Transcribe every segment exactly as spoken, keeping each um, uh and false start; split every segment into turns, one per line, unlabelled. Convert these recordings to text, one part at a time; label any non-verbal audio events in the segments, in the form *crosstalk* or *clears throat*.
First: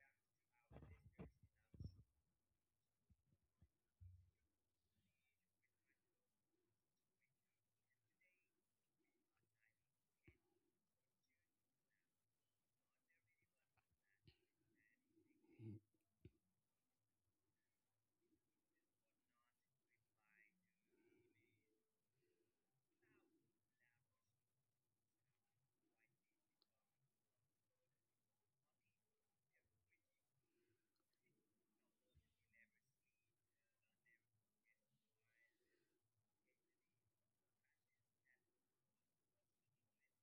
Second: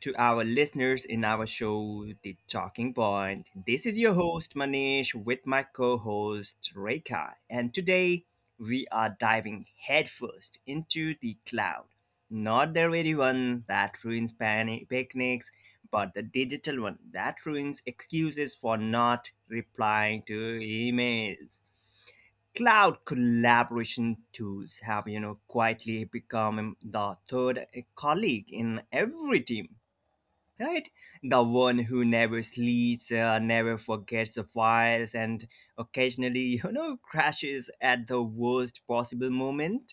to our listeners in our show, The Talking Point. This is your host Manish with my co-host Rekha, and today we are diving headfirst into the cloud, not the ready one that ruins pani- picnics, but the digital one that ruins excuses for not replying to emails. Cloud collaboration tools have you know quietly become um, the third uh, colleague in every team, right? The one who never sleeps, uh, never forgets the files, and occasionally *laughs* you know crashes at the worst possible moment.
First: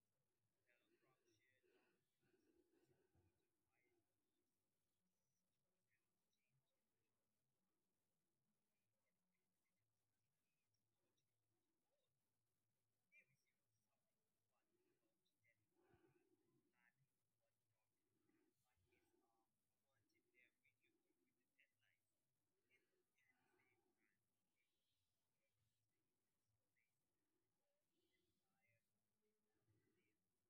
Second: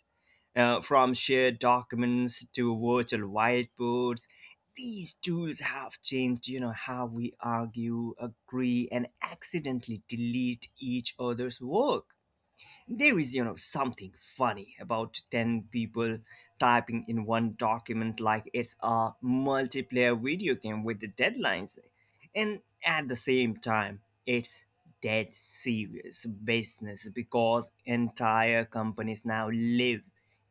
Uh, from shared documents to virtual whiteboards, these tools have changed you know how we argue, agree, and accidentally delete each other's work. There is, you know, something funny about ten people typing in one document like it's a multiplayer video game with the deadlines. And at the same time, it's dead serious business because entire companies now live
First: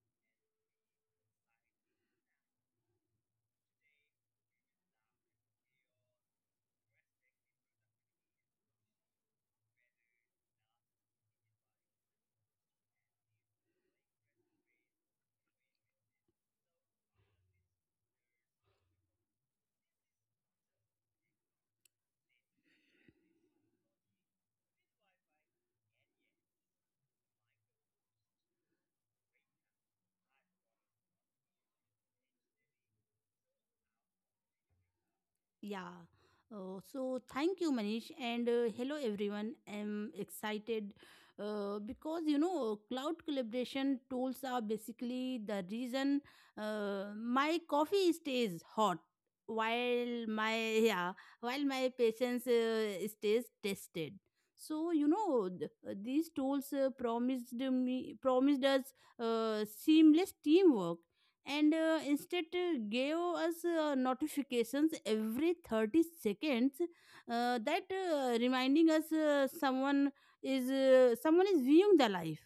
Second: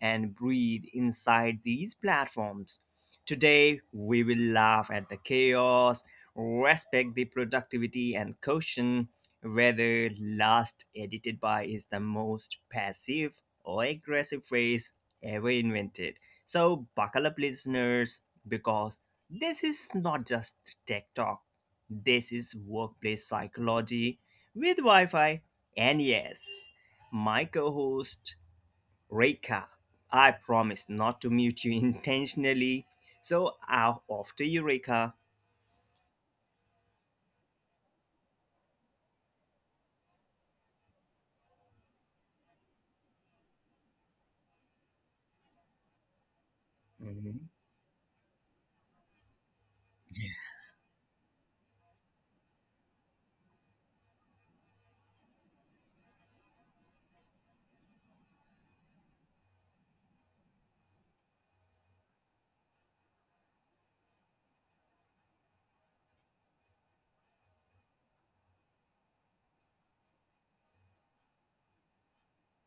and breathe inside these platforms. Today, we will laugh at the chaos, respect the productivity, and caution whether last edited by is the most passive or aggressive phrase ever invented. So, buckle up, listeners, because this is not just tech talk, this is workplace psychology with Wi Fi. And yes, my co host, Reka, I promise not to mute you *laughs* intentionally. So, I'll off to you, Reka.
Yeah. Uh, so thank you, Manish, and uh, hello everyone. I'm excited uh, because you know cloud collaboration tools are basically the reason uh,
Mhm.
my coffee stays hot while my yeah while my patience uh, stays tested. So you know th- these tools uh, promised me promised us uh, seamless teamwork and uh, instead uh, gave us uh, notifications every thirty seconds uh, that uh, reminding us uh, someone is uh, someone is viewing the life.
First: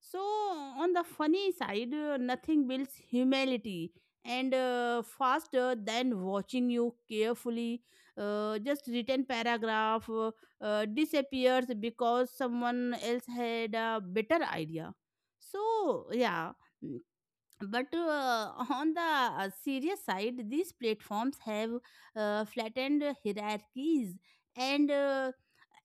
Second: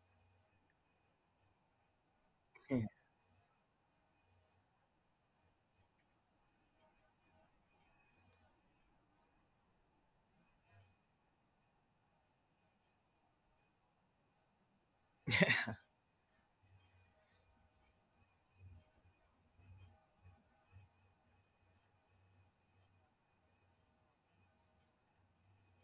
So on the funny side, uh, nothing builds humility and uh, faster than watching you carefully uh, just written paragraph uh, uh, disappears because someone else had a better idea. So yeah but uh, on the uh, serious side, these platforms have uh, flattened hierarchies and uh,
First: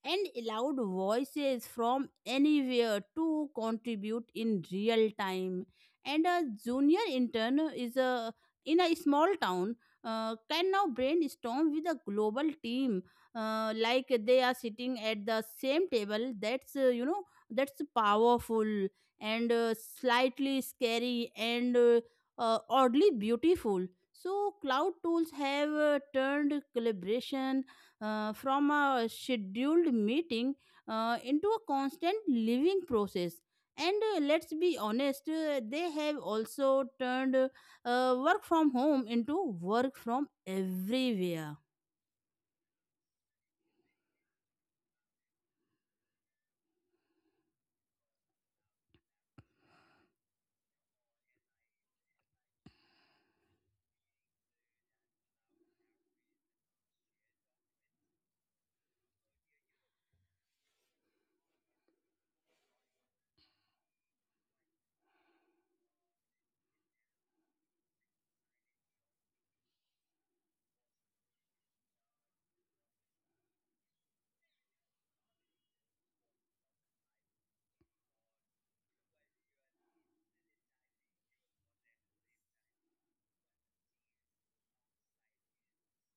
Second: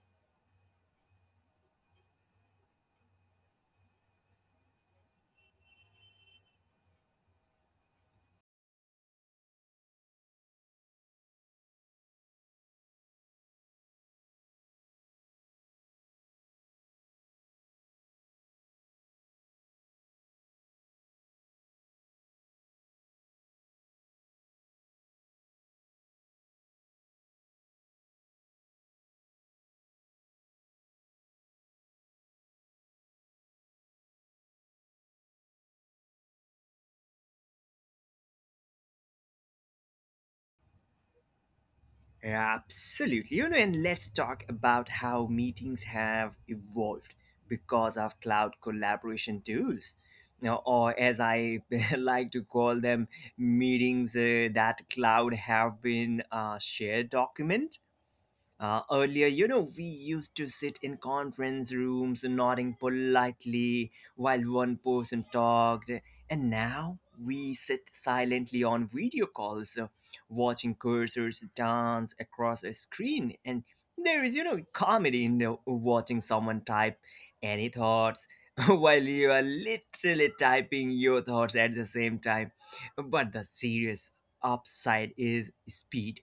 and allowed voices from anywhere to contribute in real time, and a junior intern is a in a small town uh, can now brainstorm with a global team, uh, like they are sitting at the same table. That's uh, you know that's powerful and uh, slightly scary and uh, uh, oddly beautiful. So, cloud tools have uh, turned collaboration uh, from a scheduled meeting uh, into a constant living process. And uh, let's be honest, uh, they have also turned uh, work from home into work from everywhere.
Absolutely. You know, and let's talk about how meetings have evolved because of cloud collaboration tools. You know, or as I *laughs* like to call them, meetings uh, that cloud have been a shared document. Uh, earlier, you know, we used to sit in conference rooms nodding politely while one person talked, and now we sit silently on video calls, uh, watching cursors dance across a screen. And there is, you know, comedy in uh, watching someone type any thoughts *laughs* while you are literally typing your thoughts at the same time. But the serious upside is speed,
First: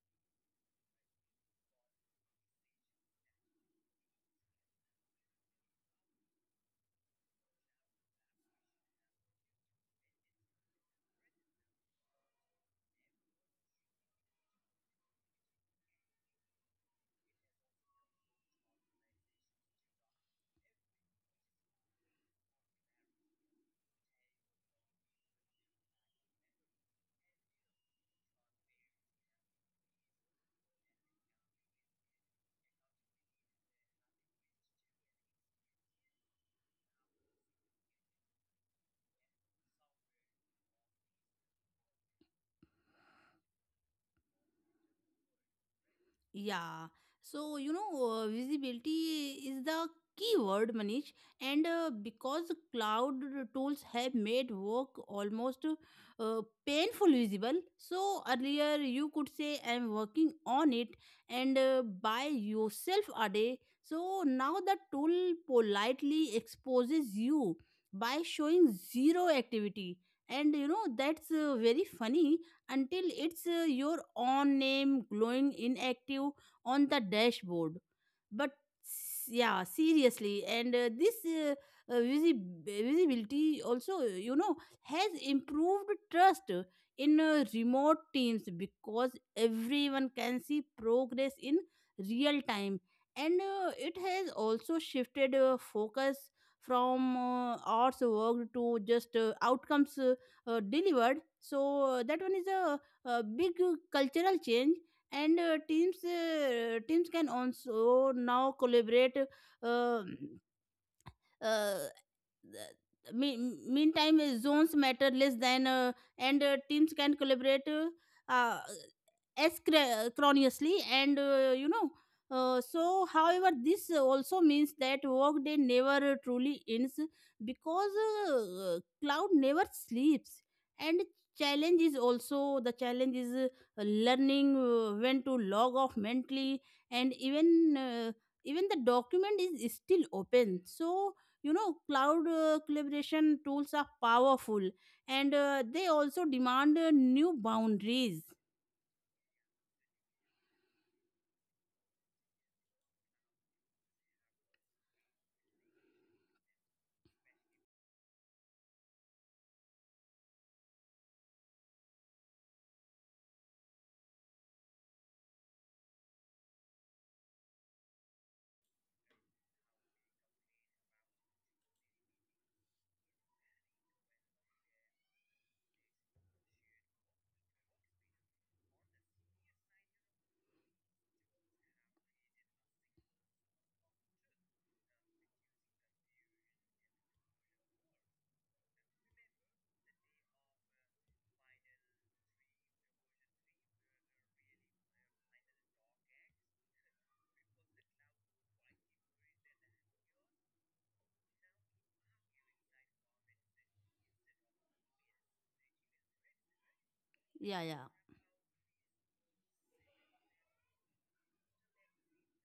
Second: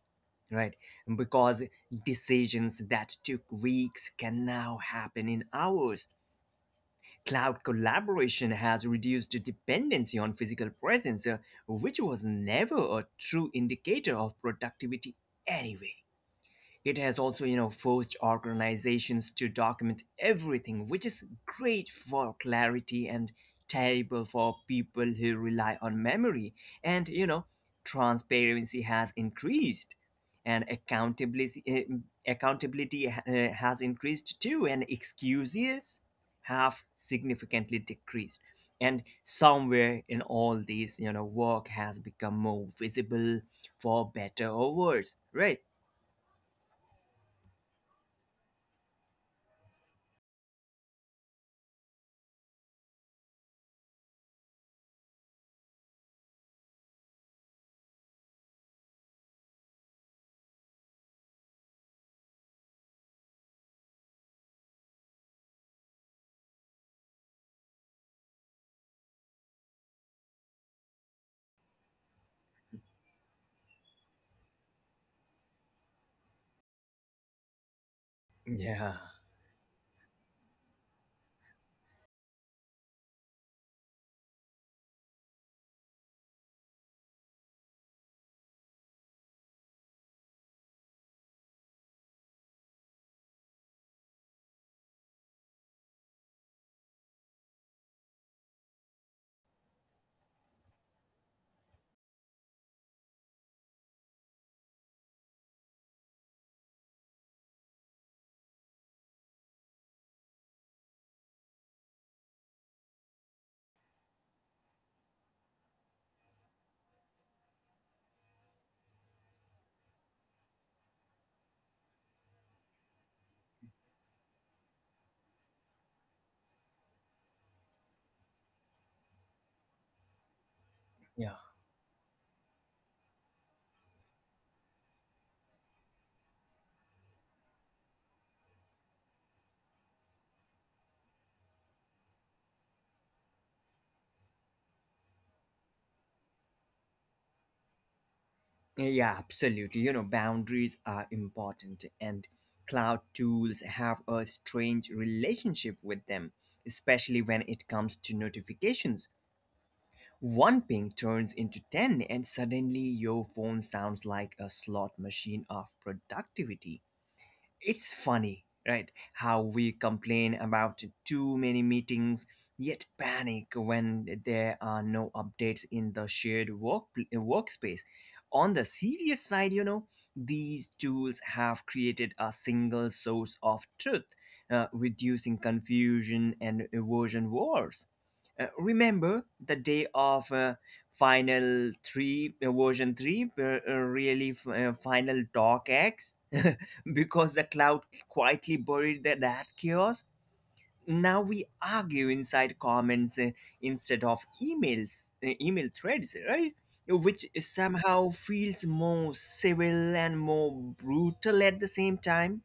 right? Because decisions that took weeks can now happen in hours. Cloud collaboration has reduced dependency on physical presence, uh, which was never a true indicator of productivity anyway. It has also, you know, forced organizations to document everything, which is great for clarity and terrible for people who rely on memory. And, you know, transparency has increased, and accountability eh, mm, accountability uh, has increased too, and excuses have significantly decreased. And somewhere in all these, you know, work has become more visible, for better or worse, right?
Yeah. So, you know, uh, visibility is the key word, Manish. And uh, because cloud tools have made work almost uh, painful visible. So earlier you could say, I'm working on it and uh, by yourself a day. So now the tool politely exposes you by showing zero activity. And you know, that's uh, very funny until it's uh, your own name glowing inactive on the dashboard. But
Yeah.
s- yeah, seriously, and uh, this uh, uh, visi- visibility also, you know, has improved trust in uh, remote teams, because everyone can see progress in real time, and uh, it has also shifted uh, focus from uh, hours worked to just uh, outcomes uh, uh, delivered. So uh, that one is a, a big uh, cultural change, and uh, teams uh, teams can also now collaborate. Uh, uh, the- mean- Meantime uh, zones matter less than uh, and uh, teams can collaborate uh, uh, asynchronously, and uh, you know uh, so however this also means that workday never truly ends because uh, cloud never sleeps. and
Yeah.
challenge is also the challenge is uh, learning uh, when to log off mentally, and even uh, even the document is still open. So you know cloud uh, collaboration tools are powerful, and uh, they also demand uh, new boundaries.
Yeah, absolutely. You know, boundaries are important, and cloud tools have a strange relationship with them, especially when it comes to notifications. One ping turns into ten, and suddenly your phone sounds like a slot machine of productivity. It's funny, right? How we complain about too many meetings, yet panic when there are no updates in the shared work workspace. On the serious side, you know, these tools have created a single source of truth, uh, reducing confusion and erosion wars. Uh, remember the day of uh, final three uh, version three uh, uh, really f- uh, final doc x *laughs* because the cloud quietly buried the, that chaos. Now we argue inside comments, uh, instead of emails, uh, email threads, right? Which
Yeah yeah
somehow feels more civil and more brutal at the same time.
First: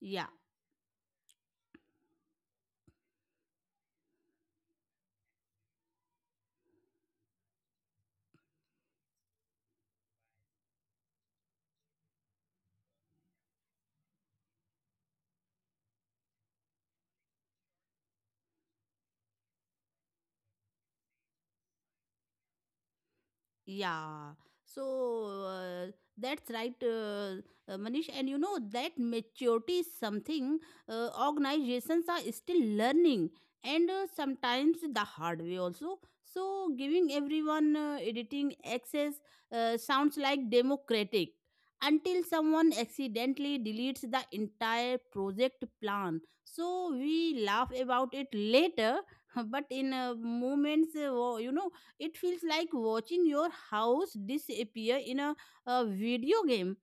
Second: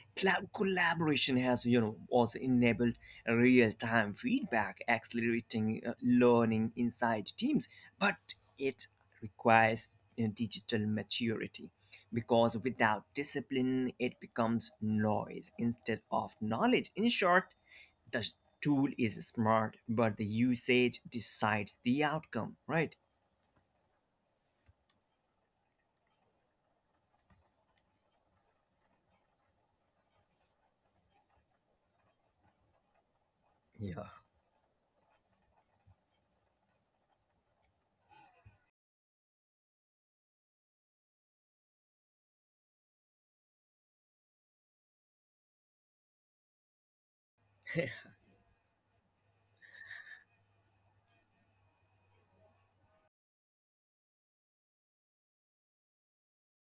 yeah
Cla- collaboration has, you know, also enabled real-time feedback, accelerating uh, learning inside teams, but it requires uh, digital maturity because without discipline it becomes noise instead of knowledge. In short, the tool is smart, but the usage decides the outcome, right?
Yeah, so uh, that's right, uh, uh, Manish. And you know that maturity is something uh, organizations are still learning, and uh,
Yeah,
sometimes the hard way also. So giving everyone uh, editing access uh, sounds like democratic until someone accidentally deletes the entire project plan. So we laugh about it later, *laughs* but in uh, moments, uh, wo- you know it feels like watching your house disappear in a, a video game.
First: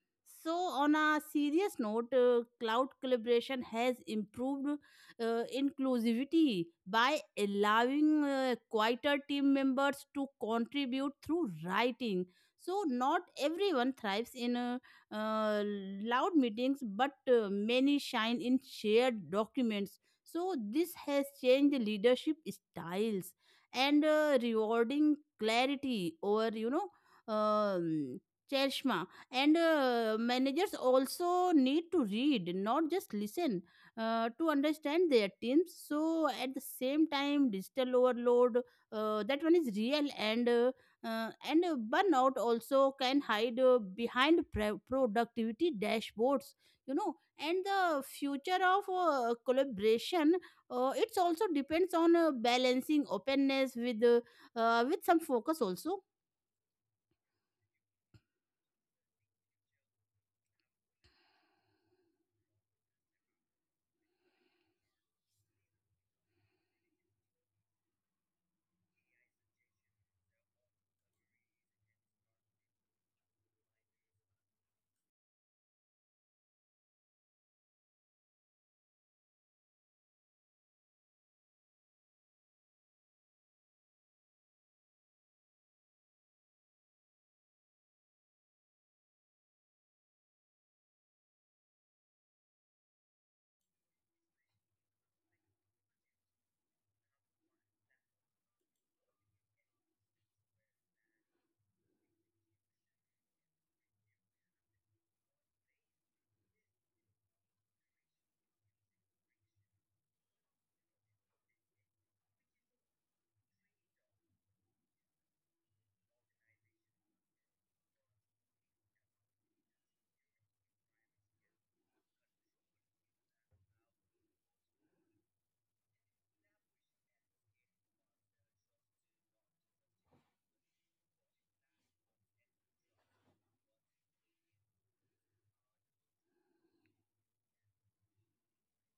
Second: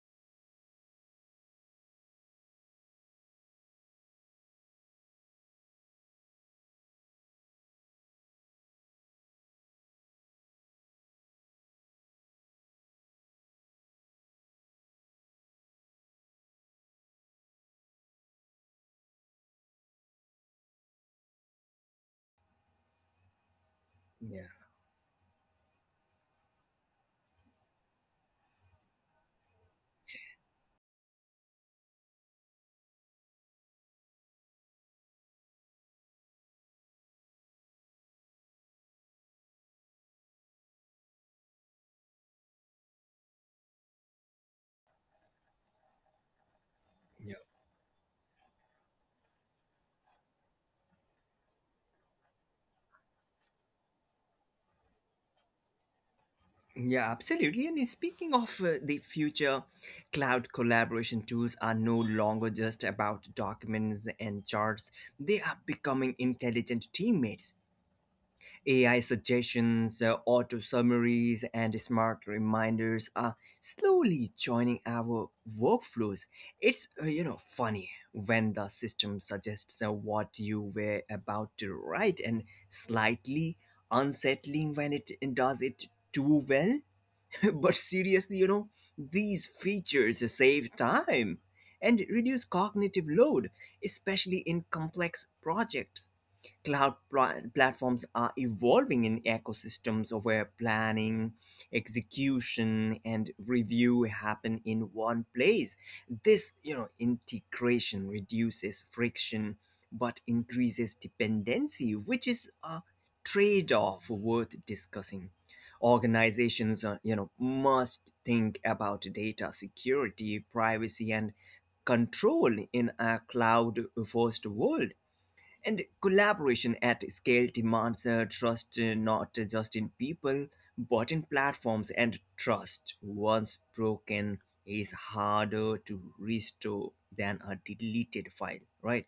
So, on a serious note, uh, cloud collaboration has improved uh, inclusivity by allowing uh, quieter team members to contribute through writing. So, not everyone thrives in uh, uh, loud meetings, but uh, many shine in shared documents. So, this has changed leadership styles and uh,
yeah,
rewarding clarity over you know um, Cherishma, and uh, managers also need to read, not just listen, uh, to understand their teams. So at the same time, digital overload uh, that one is real, and uh, uh, and uh, burnout also can hide uh, behind pre- productivity dashboards. You know,
yeah.
and the future of uh, collaboration uh, it's also depends on uh, balancing openness with uh, uh, with some focus also.
Yeah, absolutely. And speaking of uh, the future, cloud collaboration tools are no longer just about documents and charts. They are becoming intelligent teammates. A I suggestions, uh, auto summaries, and smart reminders are slowly joining our workflows. It's, uh, you know, funny when the system suggests uh, what you were about to write, and slightly unsettling when it does it too well. *laughs* But seriously, you know, these features save time and reduce cognitive load, especially in complex projects. Cloud pla- platforms are evolving in ecosystems where planning, execution, and review happen in one place. This, you know, integration reduces friction but increases dependency, which is a trade off worth discussing. Organizations, uh, you know, must think about data security, privacy, and control in a cloud first world, and collaboration at scale demands uh, trust, uh, not just in people but in platforms. And trust, once broken, is harder to restore than a deleted file, right?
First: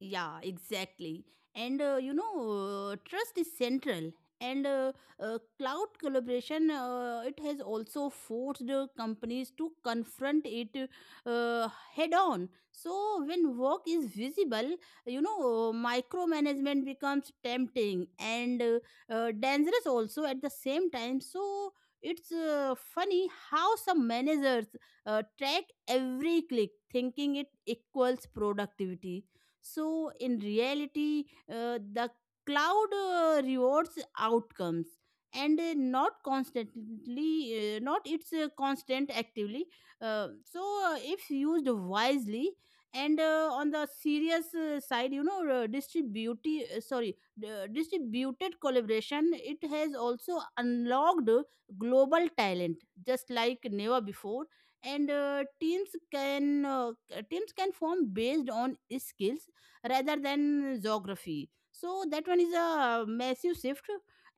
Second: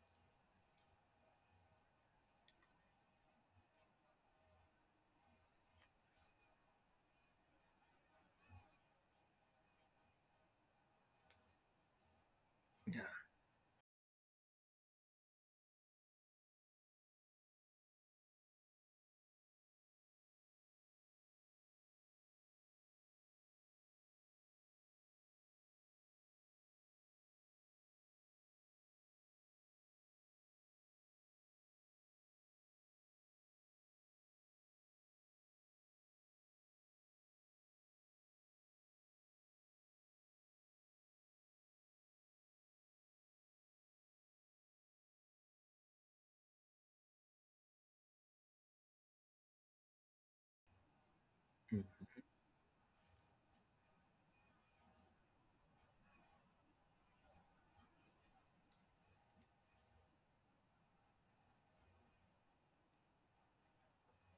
Yeah, exactly. And uh, you know, uh, trust is central. And uh, uh, cloud collaboration, uh, it has also forced uh, companies to confront it uh, head on. So when work is visible, you know, uh, micromanagement becomes tempting and uh, uh, dangerous also at the same time. So it's uh, funny how some managers uh, track every click, thinking it equals productivity. So, in reality, uh, the cloud uh, rewards outcomes and uh, not constantly, uh, not it's uh, constant actively. Uh, so, uh, if used wisely, and uh, on the serious uh, side, you know, uh, distribute, uh, sorry, uh, distributed collaboration, it has also unlocked
Hmm.
global talent just like never before, and uh, teams can uh, teams can form based on skills rather than geography. So that one is a massive shift,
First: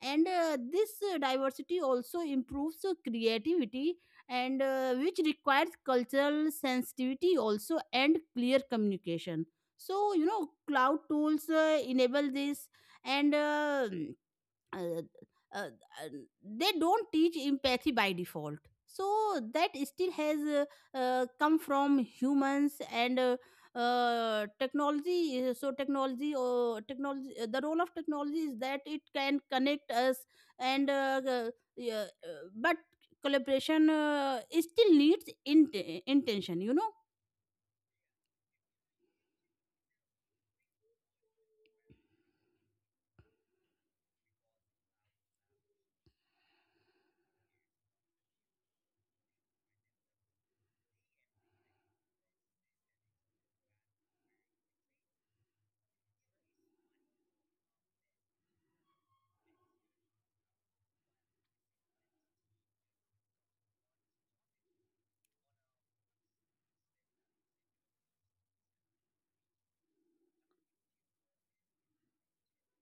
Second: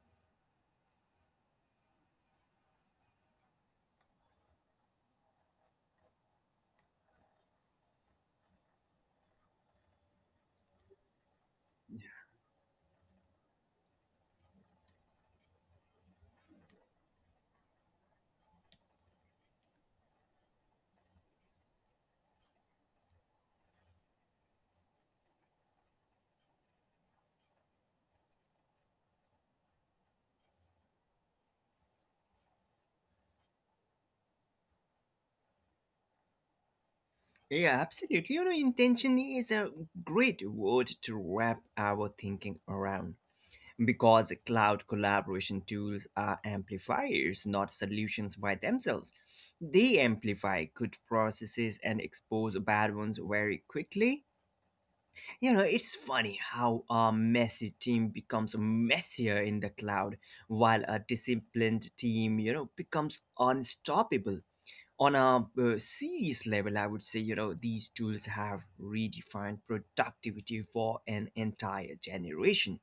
and uh, this uh, diversity also improves uh, creativity and uh, which requires cultural sensitivity also and clear communication. So you know, cloud tools uh, enable this and. Uh, uh, uh, uh, they don't teach empathy by default, so that still has uh, uh, come from humans, and uh, uh, technology uh, so technology or technology, uh, the role of technology is that it can connect us, and uh, uh, yeah, uh, but collaboration uh, it still needs int- intention, you know.
Yeah, absolutely. You know, intention is a great word to wrap our thinking around, because cloud collaboration tools are amplifiers, not solutions by themselves. They amplify good processes and expose bad ones very quickly. You know, it's funny how a messy team becomes messier in the cloud, while a disciplined team, you know, becomes unstoppable. On a uh, serious level, I would say, you know, these tools have redefined productivity for an entire generation.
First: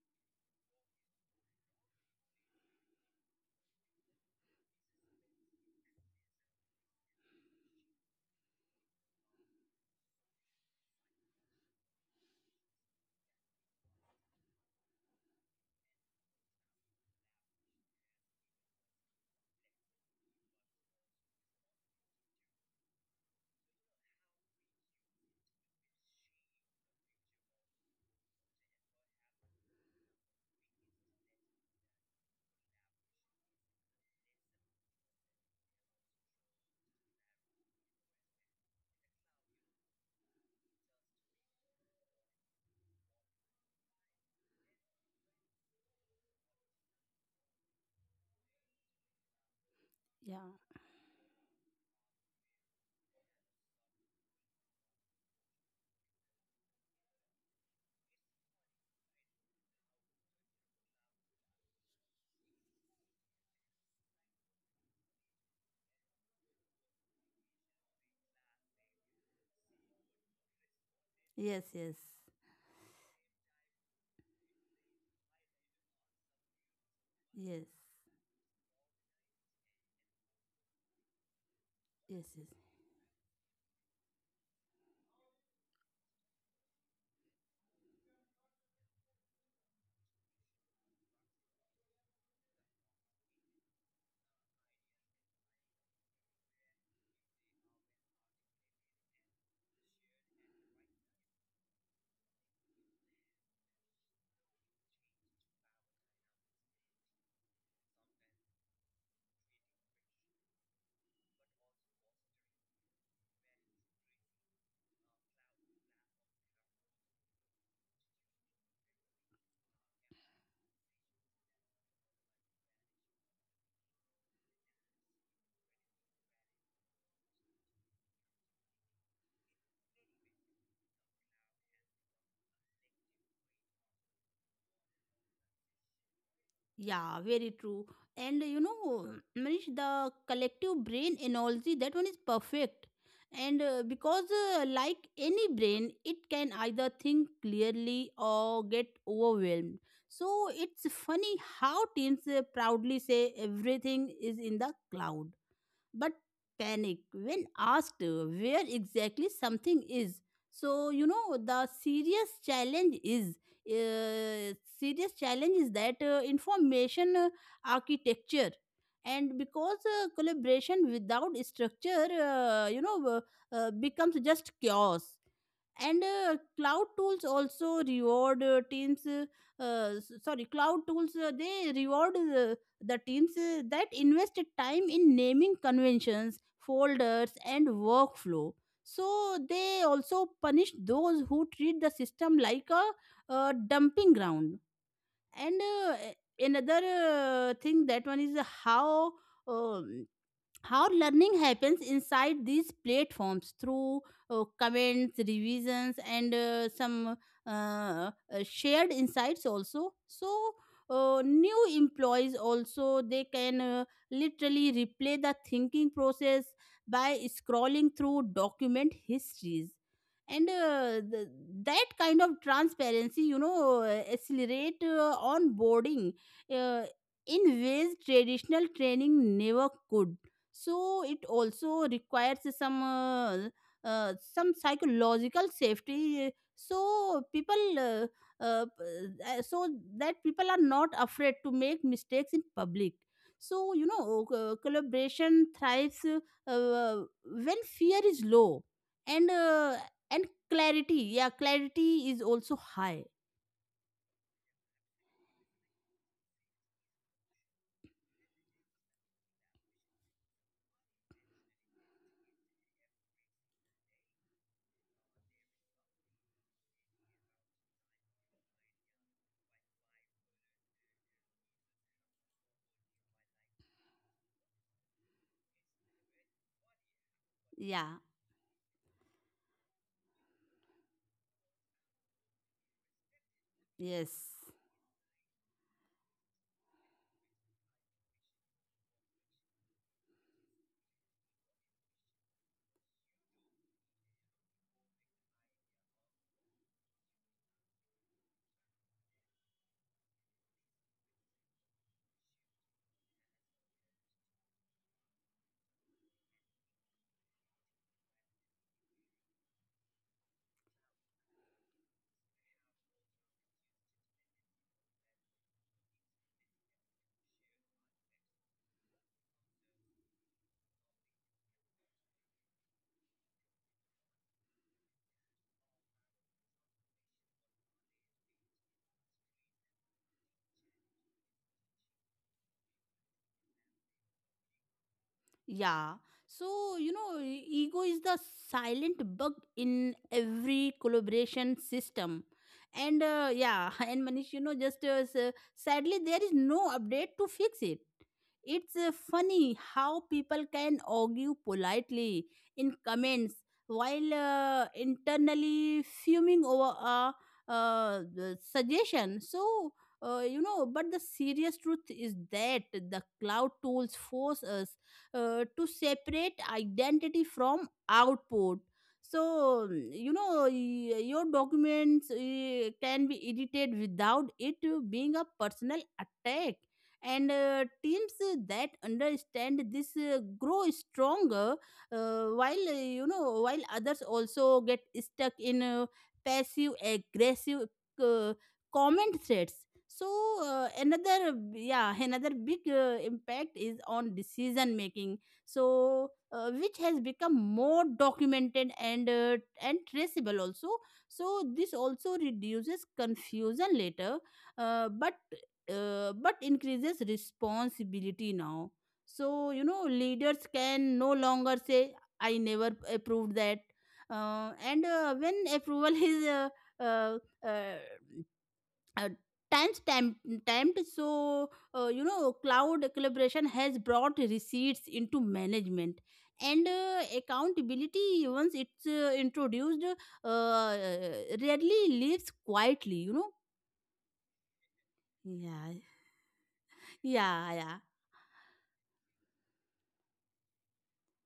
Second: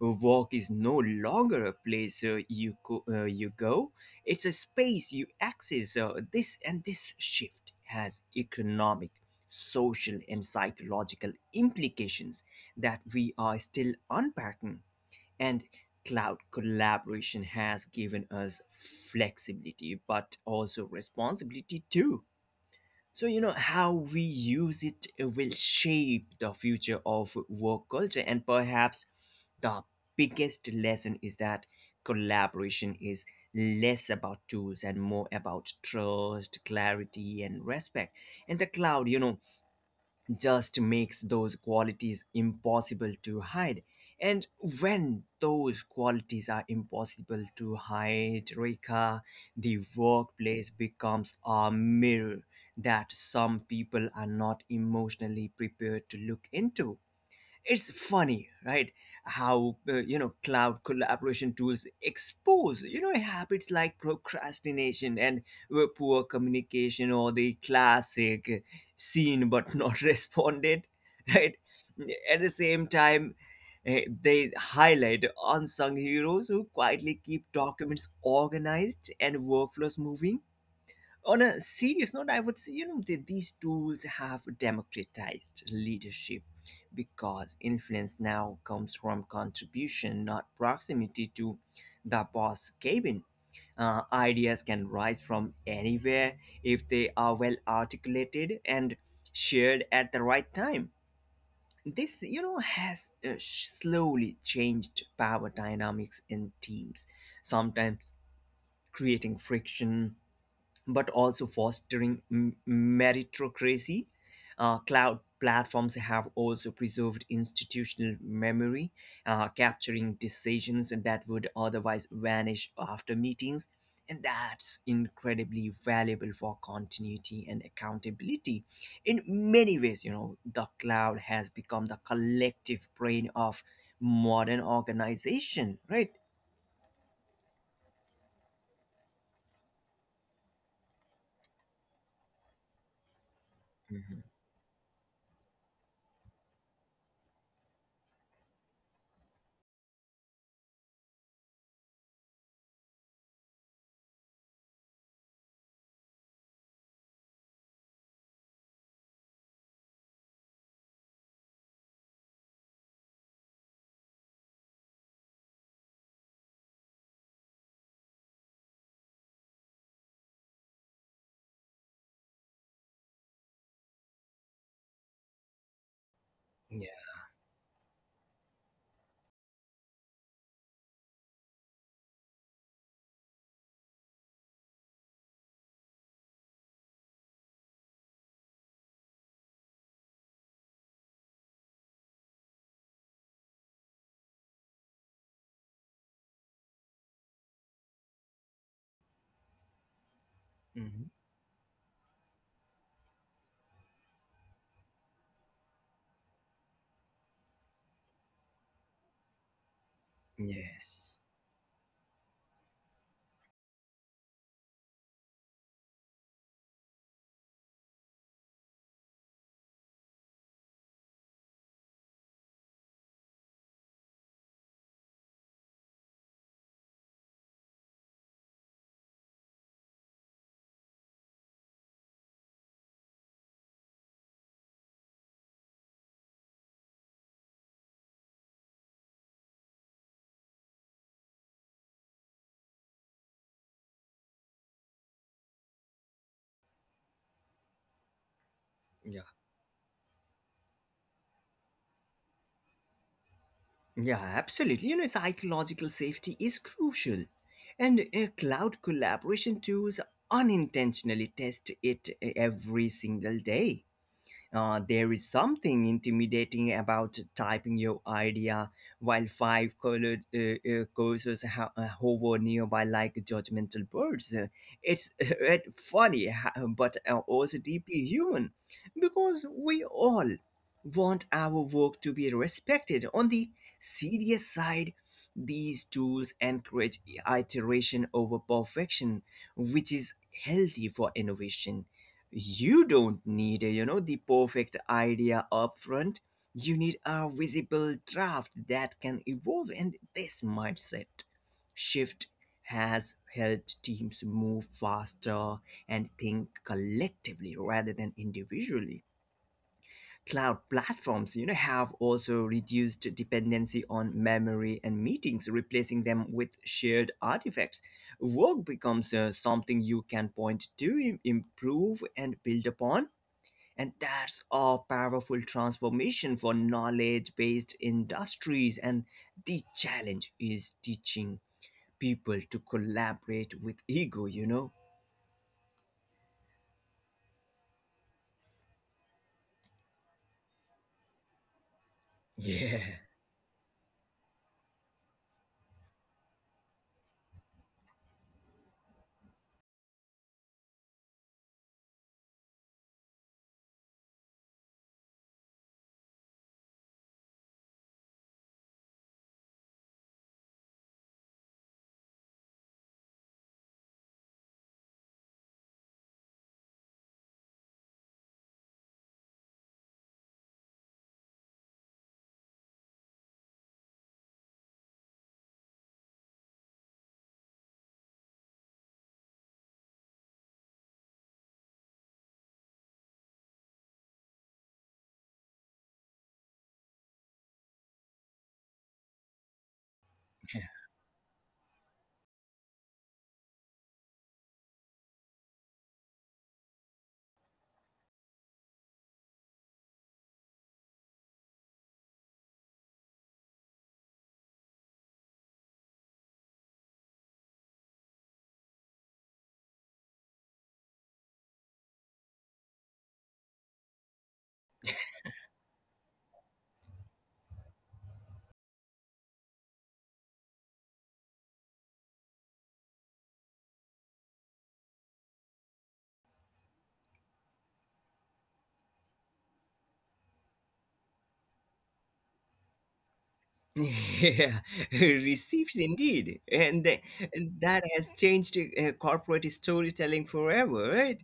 Work is no longer a place uh, you, co- uh, you go, it's a space you access. Uh, this and this shift has economic, social, and psychological implications that we are still unpacking. And cloud collaboration has given us flexibility, but also responsibility too. So, you know, how we use it will shape the future of work culture. And perhaps the biggest lesson is that collaboration is less about tools and more about trust, clarity, and respect. And the cloud, you know, just makes those qualities impossible to hide. And when those qualities are impossible to hide, Rika, the
yeah
workplace becomes a mirror that some people are not emotionally prepared to look into. It's funny, right? How, uh, you know, cloud collaboration tools expose, you know, habits like procrastination and uh, poor communication, or the classic, uh, seen but not *laughs* responded,
yes
right?
yes
At the same time, uh, they highlight unsung heroes who quietly keep
yes
documents organized and workflows moving. On a serious
yes
note, I
yes
would say, you know, that these tools have democratized leadership because influence now comes from contribution, not proximity to the boss cabin. Uh, ideas can rise from anywhere if they are well articulated and shared at the right time. This, you know, has uh, slowly changed power dynamics in teams, sometimes creating friction but also fostering m- meritocracy. Uh, cloud platforms have also preserved institutional memory, uh, capturing decisions that would otherwise vanish after meetings. And that's incredibly valuable for continuity and accountability. In many ways, you know, the cloud has become the collective brain of modern organization, right?
Yeah, very true. And you know, Manish, the collective brain analogy, that one is perfect. And uh, because,
Mhm.
uh, like any brain, it can either think clearly or get overwhelmed. So it's funny how teens uh, proudly say everything is in the cloud but panic when asked where exactly something is. So, you know, the serious challenge is. Uh, serious challenge is that uh, information uh, architecture, and because uh, collaboration without structure, uh, you know uh, uh, becomes just chaos, and uh, cloud
Yeah.
tools also reward uh, teams uh, uh, s- sorry cloud tools uh, they reward uh, the teams uh, that invest time in naming conventions, folders and workflow. So they also punish those who treat the system like a uh, dumping ground. And uh, another uh, thing that one is how um, how
Mhm.
learning happens inside these platforms through uh, comments, revisions and uh, some uh, uh, shared insights also. So uh,
Yes.
new employees also they can uh, literally replay the thinking process by scrolling through document histories, and uh, th- that kind of transparency, you know, uh, accelerate uh, onboarding uh, in ways traditional training never could. So it also requires some uh, uh, some psychological safety, so people uh, uh, uh, so that people are not afraid to make mistakes in public. So you know uh, collaboration thrives uh, when fear is low,
Yeah.
and uh, and clarity, yeah clarity is also high.
Yeah, absolutely. You know, psychological safety is crucial. And uh, cloud collaboration tools unintentionally test it uh, every single day. Uh, there is something intimidating about typing your idea while five colored uh, uh, cursors ho- uh, hover nearby like judgmental birds. Uh, It's *laughs* uh, funny, ha- but uh, also
yeah
deeply human because we all want our work to be respected. On the
yes
serious side, these tools encourage iteration over perfection, which is healthy for innovation. You don't need, you know, the perfect idea up front. You need a visible draft that can evolve, and this mindset shift has helped teams move faster and think collectively rather than individually. Cloud platforms, you know, have also reduced dependency on memory and meetings, replacing them with shared artifacts. Work becomes uh, something you can point to, im- improve, and build upon, and that's a powerful transformation for knowledge based industries. And the challenge is teaching people to collaborate with ego, you know?
Yeah. So, you know, e- ego is the silent bug in every collaboration system.
Yeah.
And
*laughs*
uh, yeah, *laughs* and Manish, you know, just uh, s- uh, sadly, there is no update to fix it. It's uh, funny how people can argue politely in comments while uh, internally fuming over a uh, the suggestion. So, uh, you know, but the serious truth is that the cloud tools force us uh, to separate identity from output. So mm, you know y- your documents uh, can be edited without it being a personal attack, and uh, teams that understand this uh, grow stronger uh, while uh, you know while others also get stuck in uh, passive aggressive uh, comment threads. So uh, another yeah another big uh, impact is on decision making, so uh, which has become more documented and uh, and traceable also. So this also reduces confusion later, uh, but uh, but increases responsibility now. So you know leaders can no longer say I never approved that, uh, and uh, when approval *laughs* is uh, uh, uh, times time. So uh, you know cloud collaboration has brought receipts into management, and uh, accountability, once it's uh, introduced, uh, rarely lives quietly, you know.
Yeah, *laughs*
Yeah.
receipts indeed. And th-
yeah yeah
that has changed uh, corporate storytelling forever, right?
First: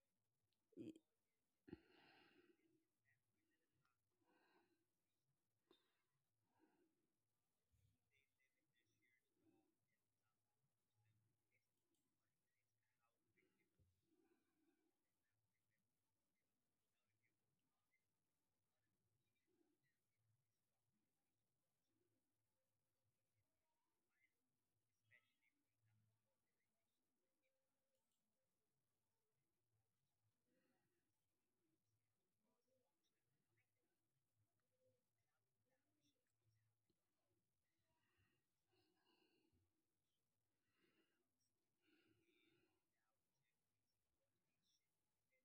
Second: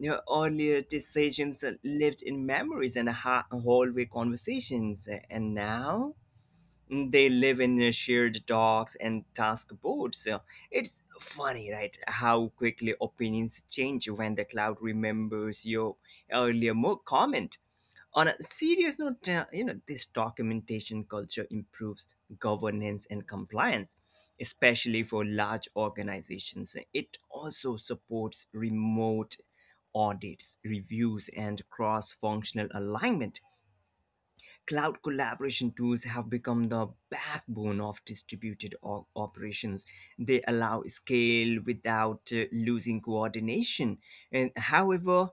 You know, earlier decisions uh, lived in memories and ha- hallway conversations. And now they live in uh, shared docks and task boards. So it's funny, right? How quickly opinions change when the cloud remembers your earlier mo- comment. On a serious note, uh, you know, this documentation culture improves governance and compliance, especially for large organizations. It also supports remote audits, reviews, and cross functional alignment. Cloud collaboration tools have become the backbone of distributed o- operations. They allow scale without uh, losing coordination. And however,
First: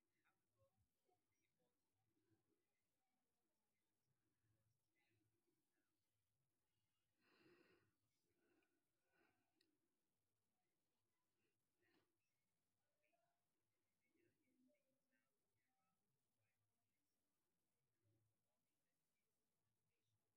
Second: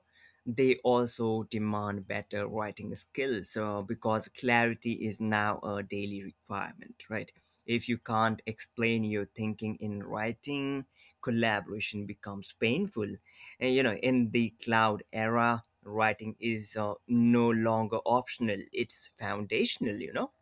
they also demand better writing skills, uh, because clarity is now a daily requirement, right? If you can't explain your thinking in writing, collaboration becomes painful. And, you know, in the cloud era, writing is, uh, no longer optional, it's foundational, you know?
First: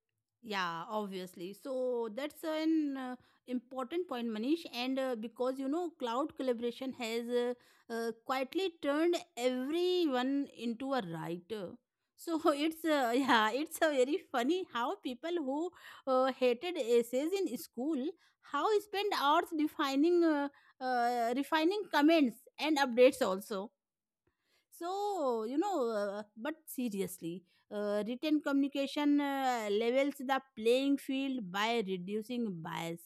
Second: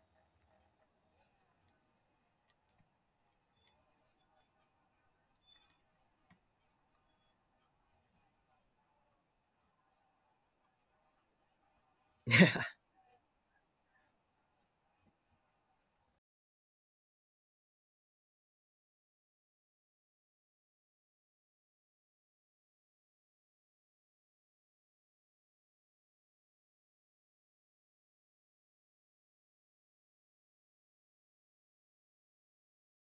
Yeah, obviously. So that's an uh, important point, Manish. And uh, because you know, cloud collaboration has uh, uh, quietly turned everyone into a writer. So *laughs* it's uh, yeah, it's a very funny how people who uh, hated essays in school how spend hours defining, uh, uh, refining comments and updates also. So, you know, uh, but seriously, uh, written communication uh, levels the playing field by reducing bias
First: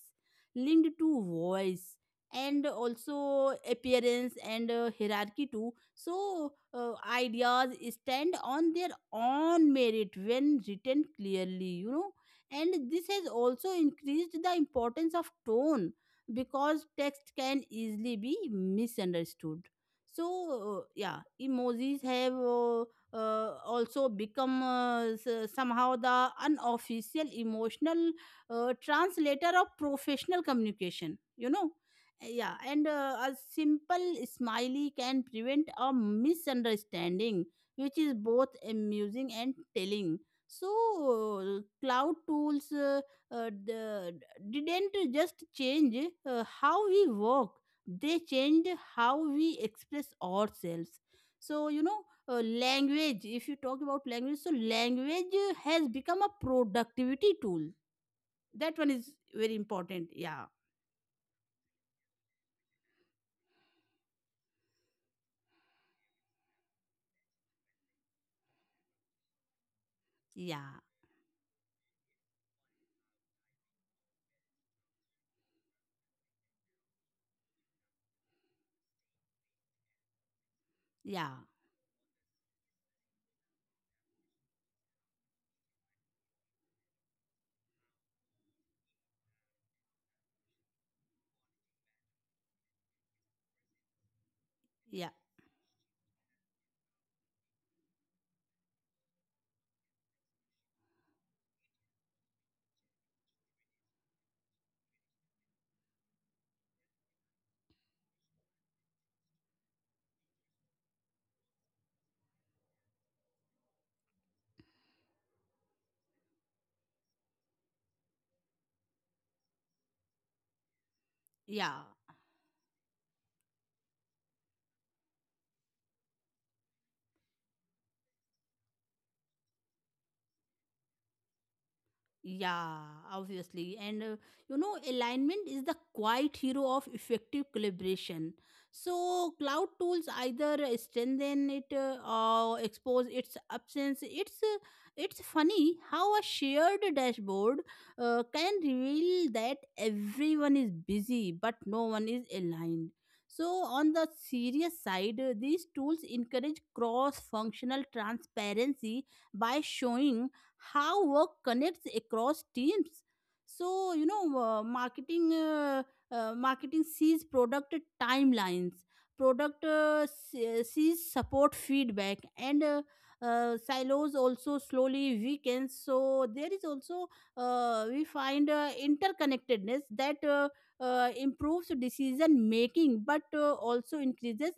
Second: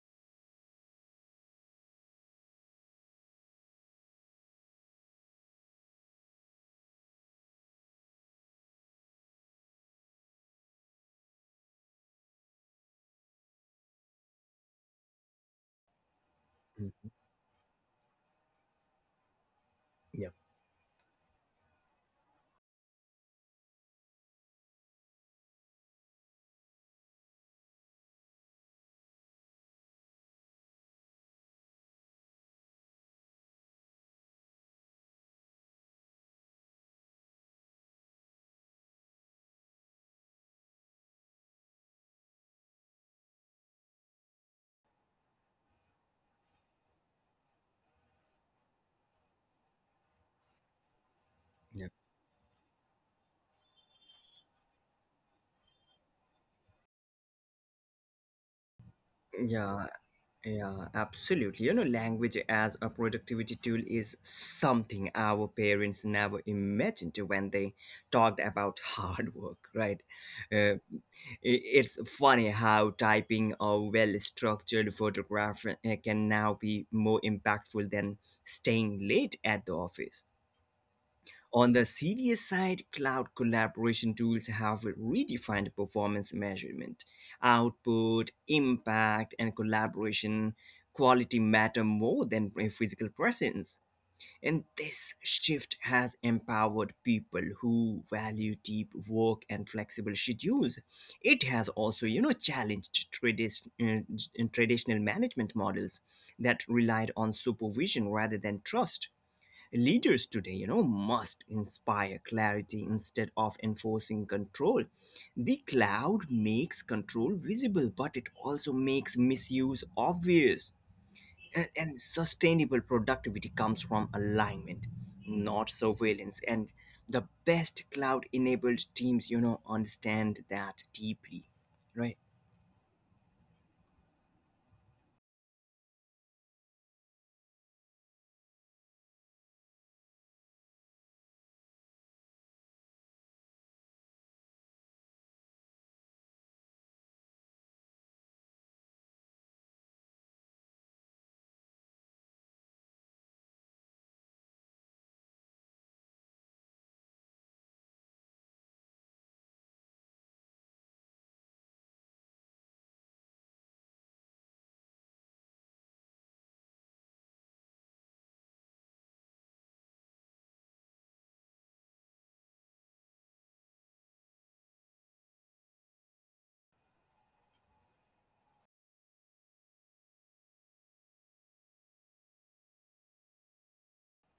linked to voice and also appearance and uh, hierarchy too. So, uh, ideas stand on their own merit when written clearly, you know. And this has also increased the importance of tone because
Mm.
text can easily be misunderstood. So,
Yeah.
uh, yeah, emojis have uh, uh, also become uh, s- somehow the unofficial emotional uh, translator of professional communication, you know. Yeah, and uh, a simple smiley can prevent a misunderstanding, which is both amusing and telling. So, uh, cloud tools uh, uh, d- didn't just change uh, how we work, they change how we express ourselves. So you
Yeah.
know uh, language, if you talk about language, so language uh, has become a productivity tool. That one is very
Yeah,
important. yeah
yeah, absolutely. You know, language as a productivity tool is something our parents never imagined when they talked about *laughs* hard work, right? Uh,
yeah
i- it's funny how typing a well-structured photograph uh, can now be more impactful than staying late at the office.
yeah
On the serious side, cloud collaboration tools have redefined performance measurement. Output, impact, and collaboration quality matter more than physical presence. And
yeah
this shift has empowered people who value deep work and flexible schedules. It has also, you know, challenged tradis- uh, traditional management models that relied on supervision rather than trust. Leaders today, you know, must inspire clarity instead of enforcing control. The cloud makes control visible, but it also makes misuse obvious. And,
yeah
and sustainable productivity comes from alignment, not surveillance. And the best cloud enabled teams, you know, understand that deeply, right?
Yeah, obviously. And uh, you know, alignment is the quiet hero of effective collaboration. So, cloud tools either strengthen it, uh, or expose its absence. It's uh, it's funny how a shared dashboard uh, can reveal that everyone is busy but no one is aligned. So, on the serious side, uh, these tools encourage cross functional transparency by showing how work connects across teams. So you know uh, marketing uh, uh, marketing sees product timelines, product uh, se- sees support feedback, and uh, uh, silos also slowly weakens. So there is also, uh, we find uh, interconnectedness that uh, uh, improves decision making but uh, also increases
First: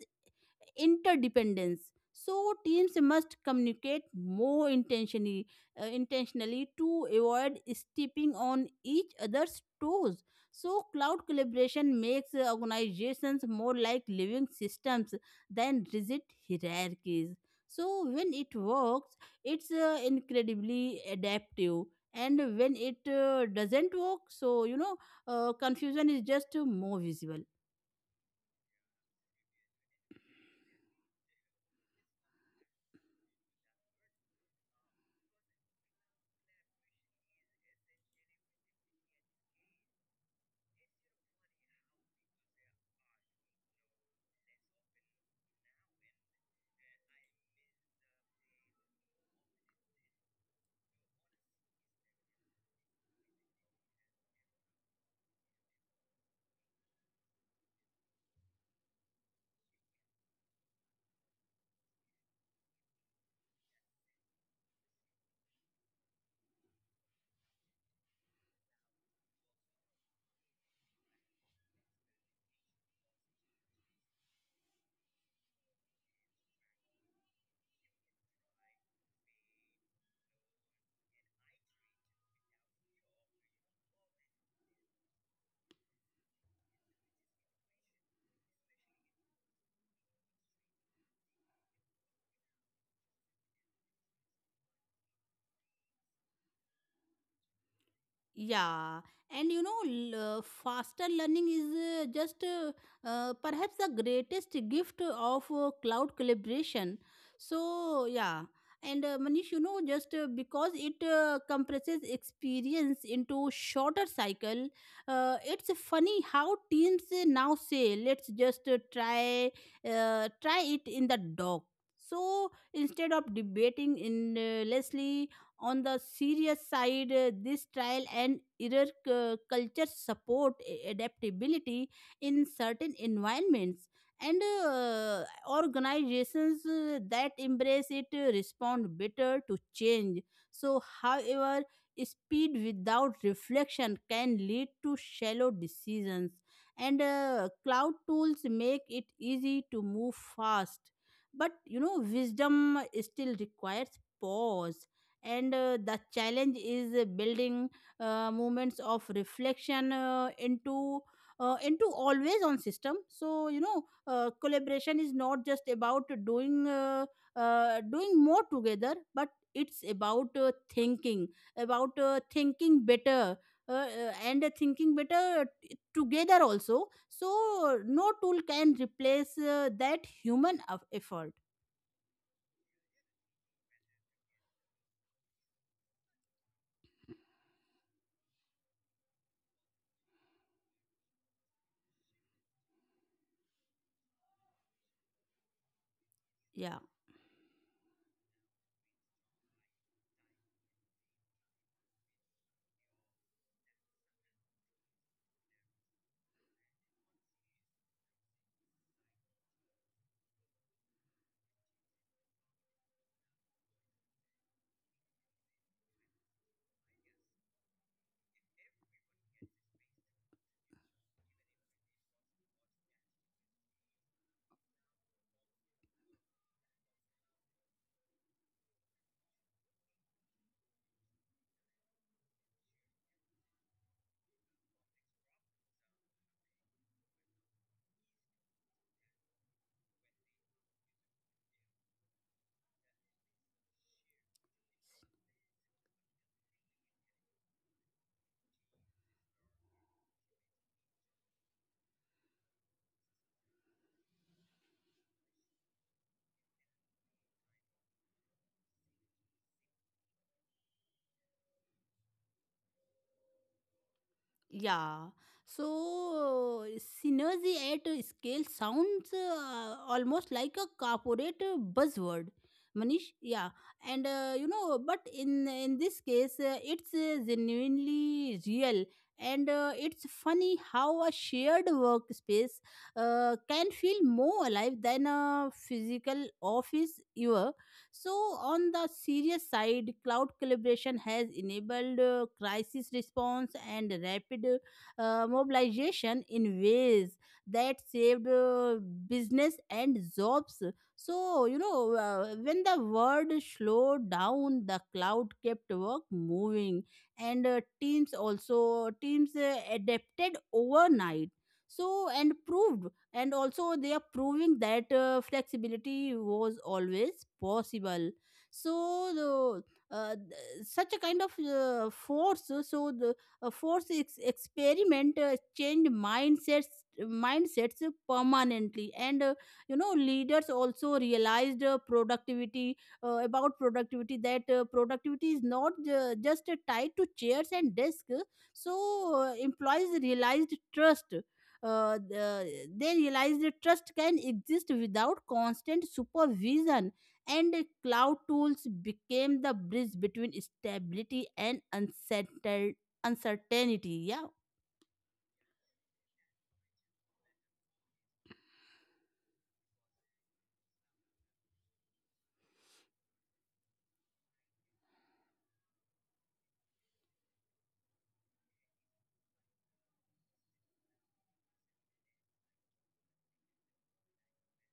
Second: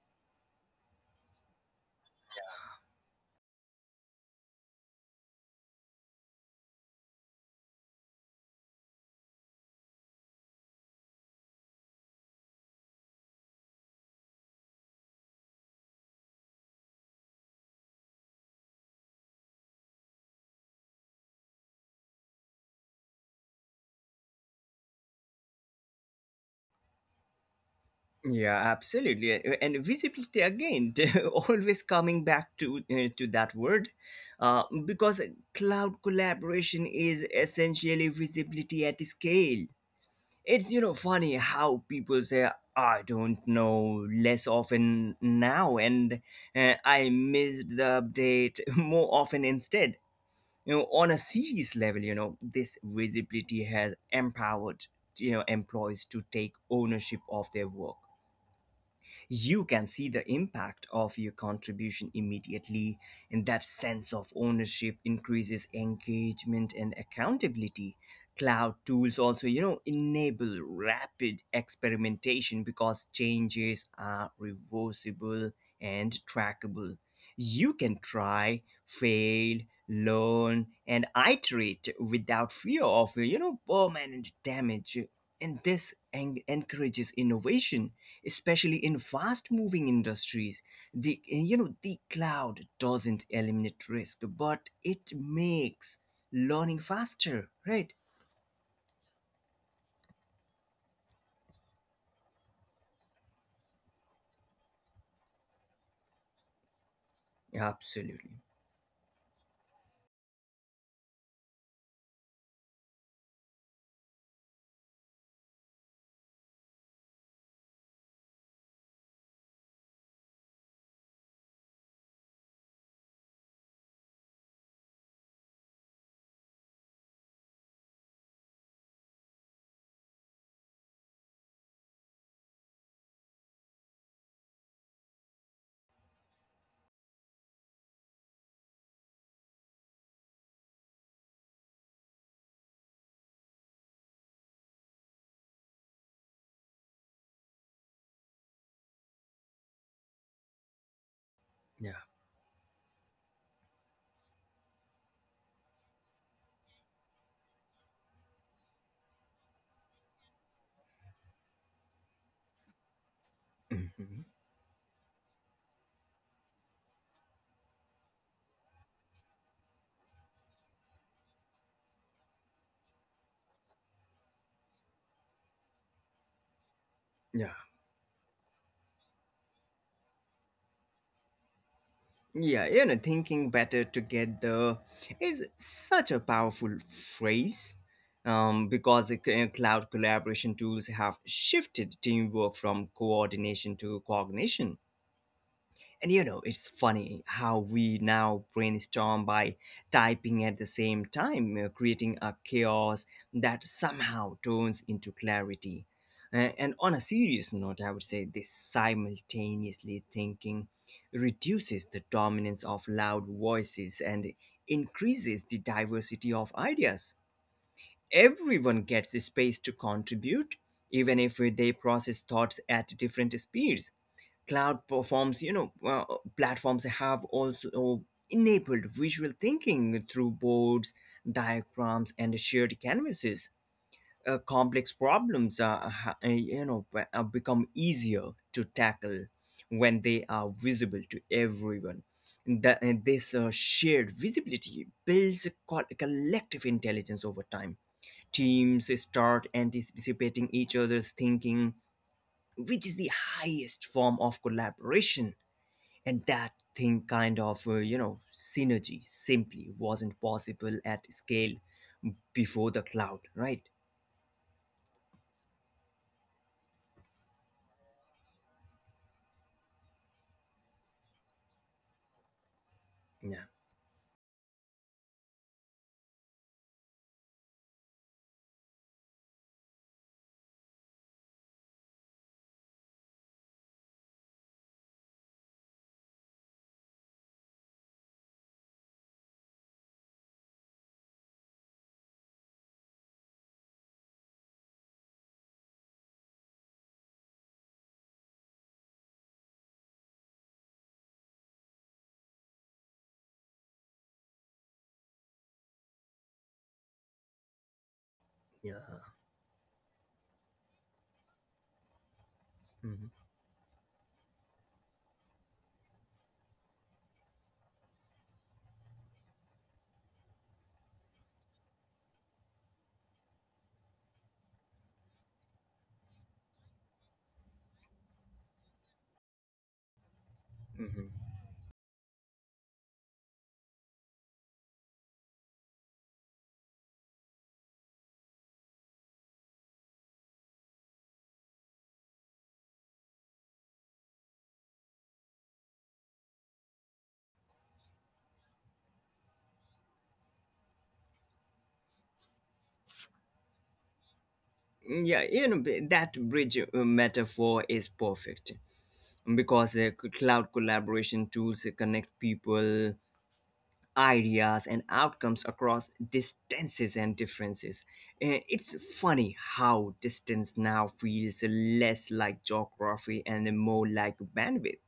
interdependence. So teams must communicate more intentionally, uh, intentionally to avoid stepping on each other's toes. So cloud collaboration makes uh, organizations more like living systems than rigid hierarchies. So when it works, it's uh, incredibly adaptive, and when it uh, doesn't work, so you know uh, confusion is just uh, more visible.
Yeah, absolutely, and visibility again, *laughs* always coming back to uh, to that word, uh, because cloud collaboration is essentially visibility at scale. It's you know funny how people say I don't know less often now, and uh, I missed the update *laughs* more often instead. You know, on a serious level, you know this visibility has empowered you know employees to take ownership of their work. You can see the impact of your contribution immediately, and that sense of ownership increases engagement and accountability. Cloud tools also, you know, enable rapid experimentation because changes are reversible and trackable. You can try, fail, learn, and iterate without fear of, you know, permanent damage. And this en- encourages innovation, especially in fast moving industries. The you know the cloud doesn't eliminate risk, but it makes learning faster, right?
Yeah, and you know, l- uh, faster learning is uh, just uh, uh, perhaps the greatest gift of uh, cloud collaboration. So,
Absolutely.
yeah, and uh, Manish, you know, just uh, because it uh, compresses experience into shorter cycle, uh, it's funny how teams uh, now say, let's just uh, try uh, try it in the dock. So instead of debating endlessly, on the serious side, uh, this trial and error cu- culture support a- adaptability in certain environments, and uh, organizations uh, that embrace it uh, respond better to change. So however, speed without reflection can lead to shallow decisions, and uh, cloud tools make it easy to move fast, but
Yeah.
you know, wisdom still requires pause. And uh, the challenge is uh, building uh, moments of reflection uh, into, uh, into always on system. So you know,
Mhm.
uh, collaboration is not just about doing uh, uh, doing more together, but it's about uh, thinking, about uh, thinking better, uh, uh, and uh, thinking better uh, t- together also.
Yeah,
So no tool can replace uh, that human of effort.
yeah, you know, thinking better together is such a powerful phrase, um, because the c- uh, cloud collaboration tools have shifted teamwork from coordination to cognition. And you know, it's
Yeah.
funny how we now brainstorm by typing at the same time, uh, creating a chaos that somehow turns into clarity. Uh, and on a serious note, I would say this simultaneously thinking reduces the dominance of loud voices and increases the diversity of ideas. Everyone gets a space to contribute, even if uh, they process thoughts at different speeds. Cloud performs you know uh, Platforms have also uh, enabled visual thinking through boards, diagrams and shared canvases. Uh, complex problems are ha- uh, you know be- uh, become easier to tackle when they are visible to everyone. The, and this uh, shared visibility builds co- collective intelligence over time. Teams start anticipating each other's thinking, which is the highest form of collaboration, and that thing kind of uh, you know synergy simply wasn't possible at scale before the cloud, right?
Yeah. So, uh, synergy at a scale sounds uh, almost like a corporate uh, buzzword. Manish,
Yeah.
yeah, and uh, you know, but in in this case, uh, it's uh, genuinely real, and uh, it's funny how a shared workspace uh, can feel more alive than a physical office ever. So, on the serious side, cloud collaboration has enabled uh, crisis response and rapid uh, mobilization in ways that saved uh, business and jobs. So, you know, uh, when the world slowed down, the cloud kept work moving, and uh, teams also
Yeah.
teams uh, adapted overnight, so and proved,
Mhm.
and also they are proving that uh, flexibility was always possible. So the uh, th- such a kind of uh, force, uh, so the uh, force ex- experiment uh, changed mindsets mindsets permanently. And uh, you know, leaders also
Mhm.
realized uh, productivity, uh, about productivity, that uh, productivity is not uh, just uh, tied to chairs and desks. So uh, employees realized trust uh, the, they realize that trust can exist without constant supervision. And cloud tools became the bridge between stability and uncertain, uncertainty. Yeah,
Yeah, you know, b- that bridge uh, metaphor is perfect because uh, c- cloud collaboration tools uh, connect people, ideas and outcomes across distances and differences. Uh, it's funny how distance now feels less like geography and more like bandwidth.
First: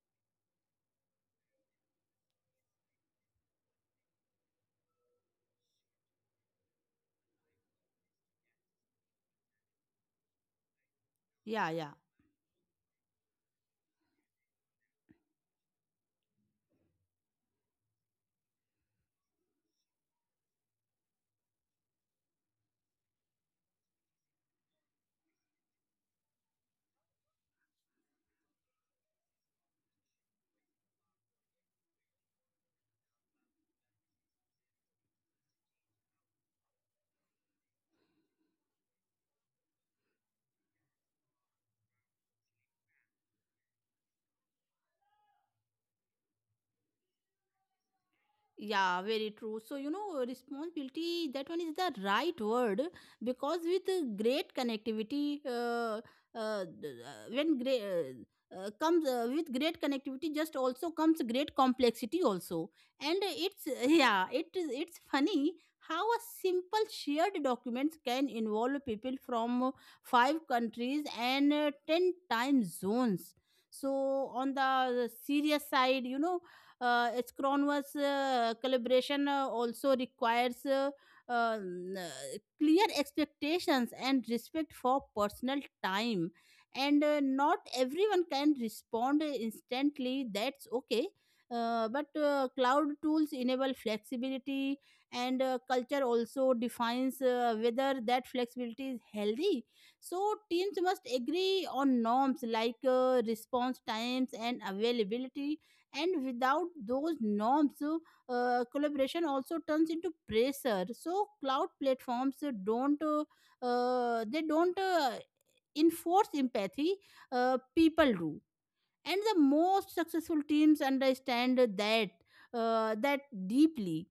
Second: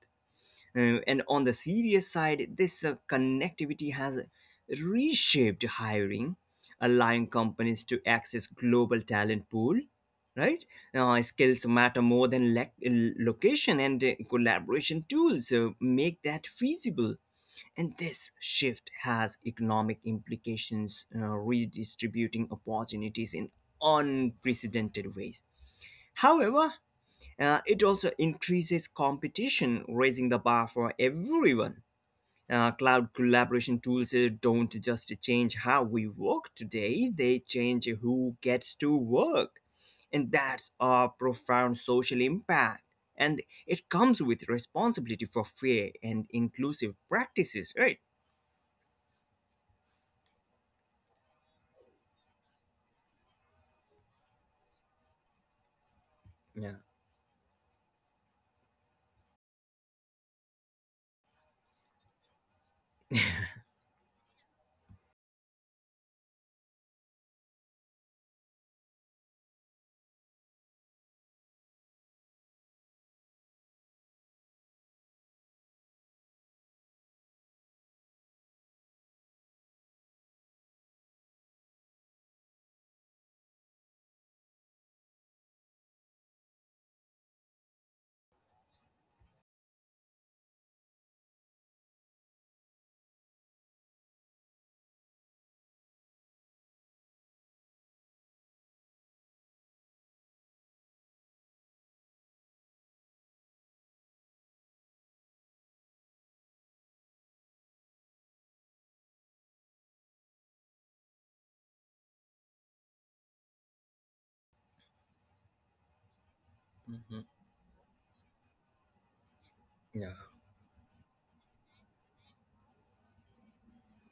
Uh, and on the serious side, this uh, connectivity has reshaped hiring, allowing companies to access global talent pool. Right now, skills
yeah, yeah.
matter more than lec- location, and uh, collaboration tools uh, make that feasible. And this shift has economic implications, uh, redistributing opportunities in unprecedented ways. However, uh, it also increases competition, raising the bar for everyone. Uh, cloud collaboration tools uh, don't just change how we work today, they change who gets to work. And that's a profound social impact. And it comes with responsibility for fair and inclusive practices, right?
Yeah, very true. So, you know, responsibility, that one is the right word, because with uh, great connectivity, uh, uh,
Yeah.
th- uh, when great. Uh, uh, comes uh, with great connectivity just also comes great complexity also. And uh, it's *laughs* yeah it is, it's funny how a simple shared documents can involve people from uh, five countries and uh, ten time zones. So on the serious side, you know, uh, Scrum-Verse uh, collaboration uh, also requires uh, um, uh, clear expectations and respect for personal time. And uh, not everyone can respond instantly. That's okay. Uh, but uh, cloud tools enable flexibility, and uh, culture also defines uh, whether that flexibility is healthy. So teams must agree on norms like uh, response times and availability, and without those norms, uh, collaboration also turns into pressure. So cloud platforms uh, don't uh, uh, they don't uh, enforce empathy,
Mhm.
uh, people do. And the most
Yeah.
successful teams understand that uh, that deeply.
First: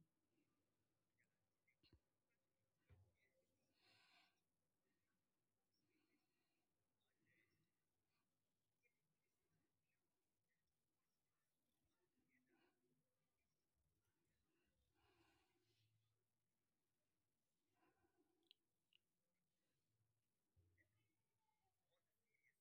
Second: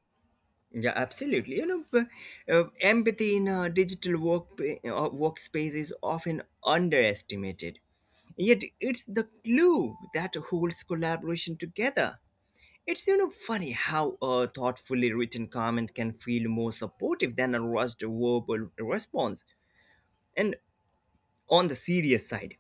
Yeah, absolutely. You know, b- uh, empathy in a digital work uh, workspace is often underestimated. Yet it's the glue that holds collaboration together. It's you know funny how a thoughtfully written comment can feel more supportive than a rushed verbal response. And on the serious side,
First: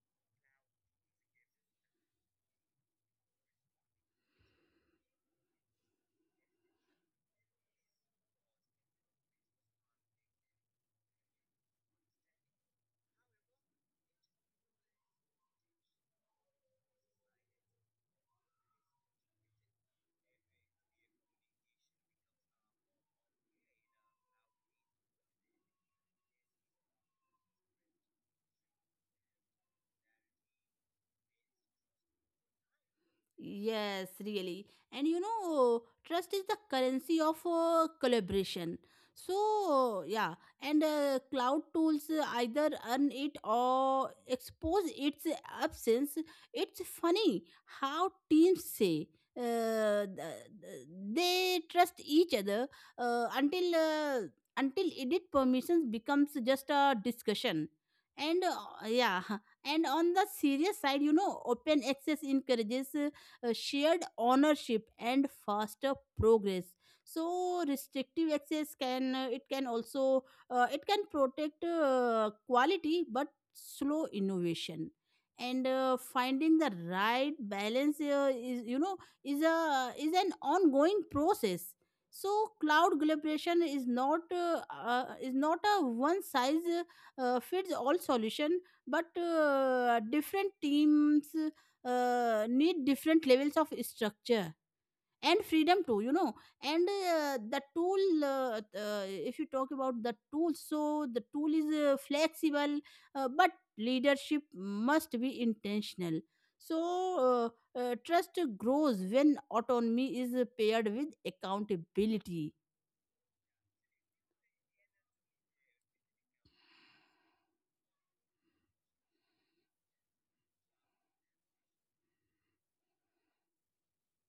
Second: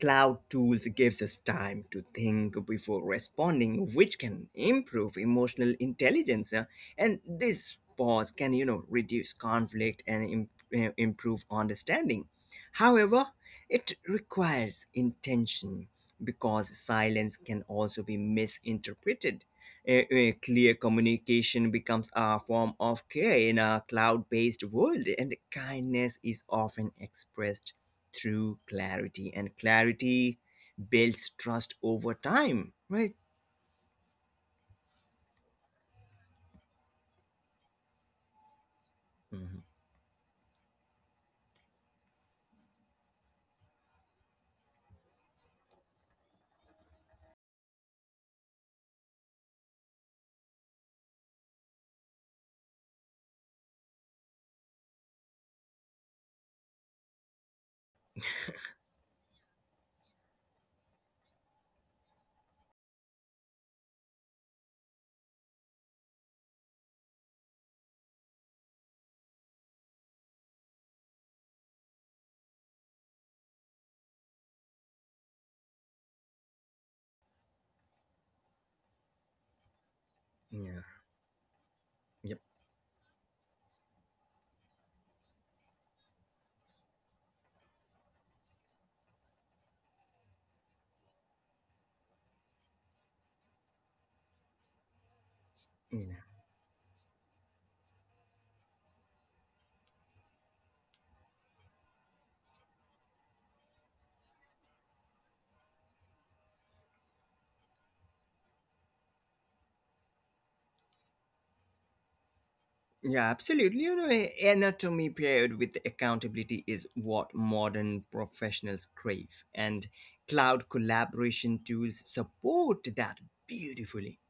cloud tools gives us time to think before responding, which can improve emotional intelligence. Uh, And this pause can you know reduce conflict and im- uh, improve understanding. However, it requires intention because silence can also be misinterpreted. Eh, eh, clear communication becomes a form of care in a cloud based world, and kindness is often expressed through clarity, and clarity builds trust over time, right?
Yes, really. And you know, trust is the currency of uh, collaboration. So, yeah, and uh, cloud tools uh, either earn it or expose its absence. It's funny how teams say uh, th- th- they trust each other uh, until, uh, until edit permissions becomes just a discussion. And uh, yeah, *laughs* and on the serious side, you know, open access encourages uh, shared ownership and faster progress. So restrictive access can, uh, it can also, uh, it can protect uh, quality but slow innovation. And uh, finding the right balance uh, is, you know, is a, is an
Yeah,
ongoing process.
yep.
So cloud collaboration is not, uh, uh, is not a one size uh, fits all solution, but uh, different teams uh, need different levels of structure and freedom too,
Mm.
you know. And uh, the tool, uh, uh, if you talk about the tool, so the tool is uh, flexible, uh, but leadership must be intentional. So uh, uh, trust grows when autonomy is paired with accountability.
Yeah, absolutely. You know, a- anatomy paired with accountability is what modern professionals crave, and cloud collaboration tools support that beautifully.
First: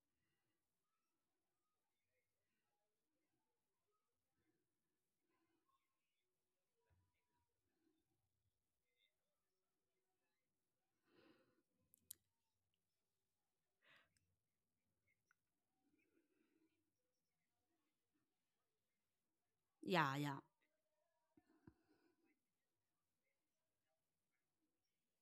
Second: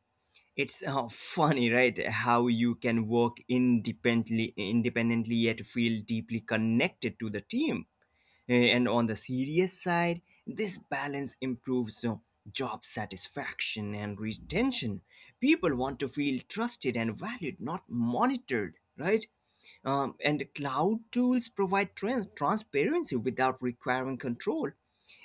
It's uh, funny, right? How you can work independently, independently yet feel deeply connected to the team. Eh, And on the serious side, this balance improves uh, job satisfaction and retention. People want to feel trusted and valued, not monitored, right? Um,
Yeah, yeah,
and cloud tools provide trans- transparency without requiring control,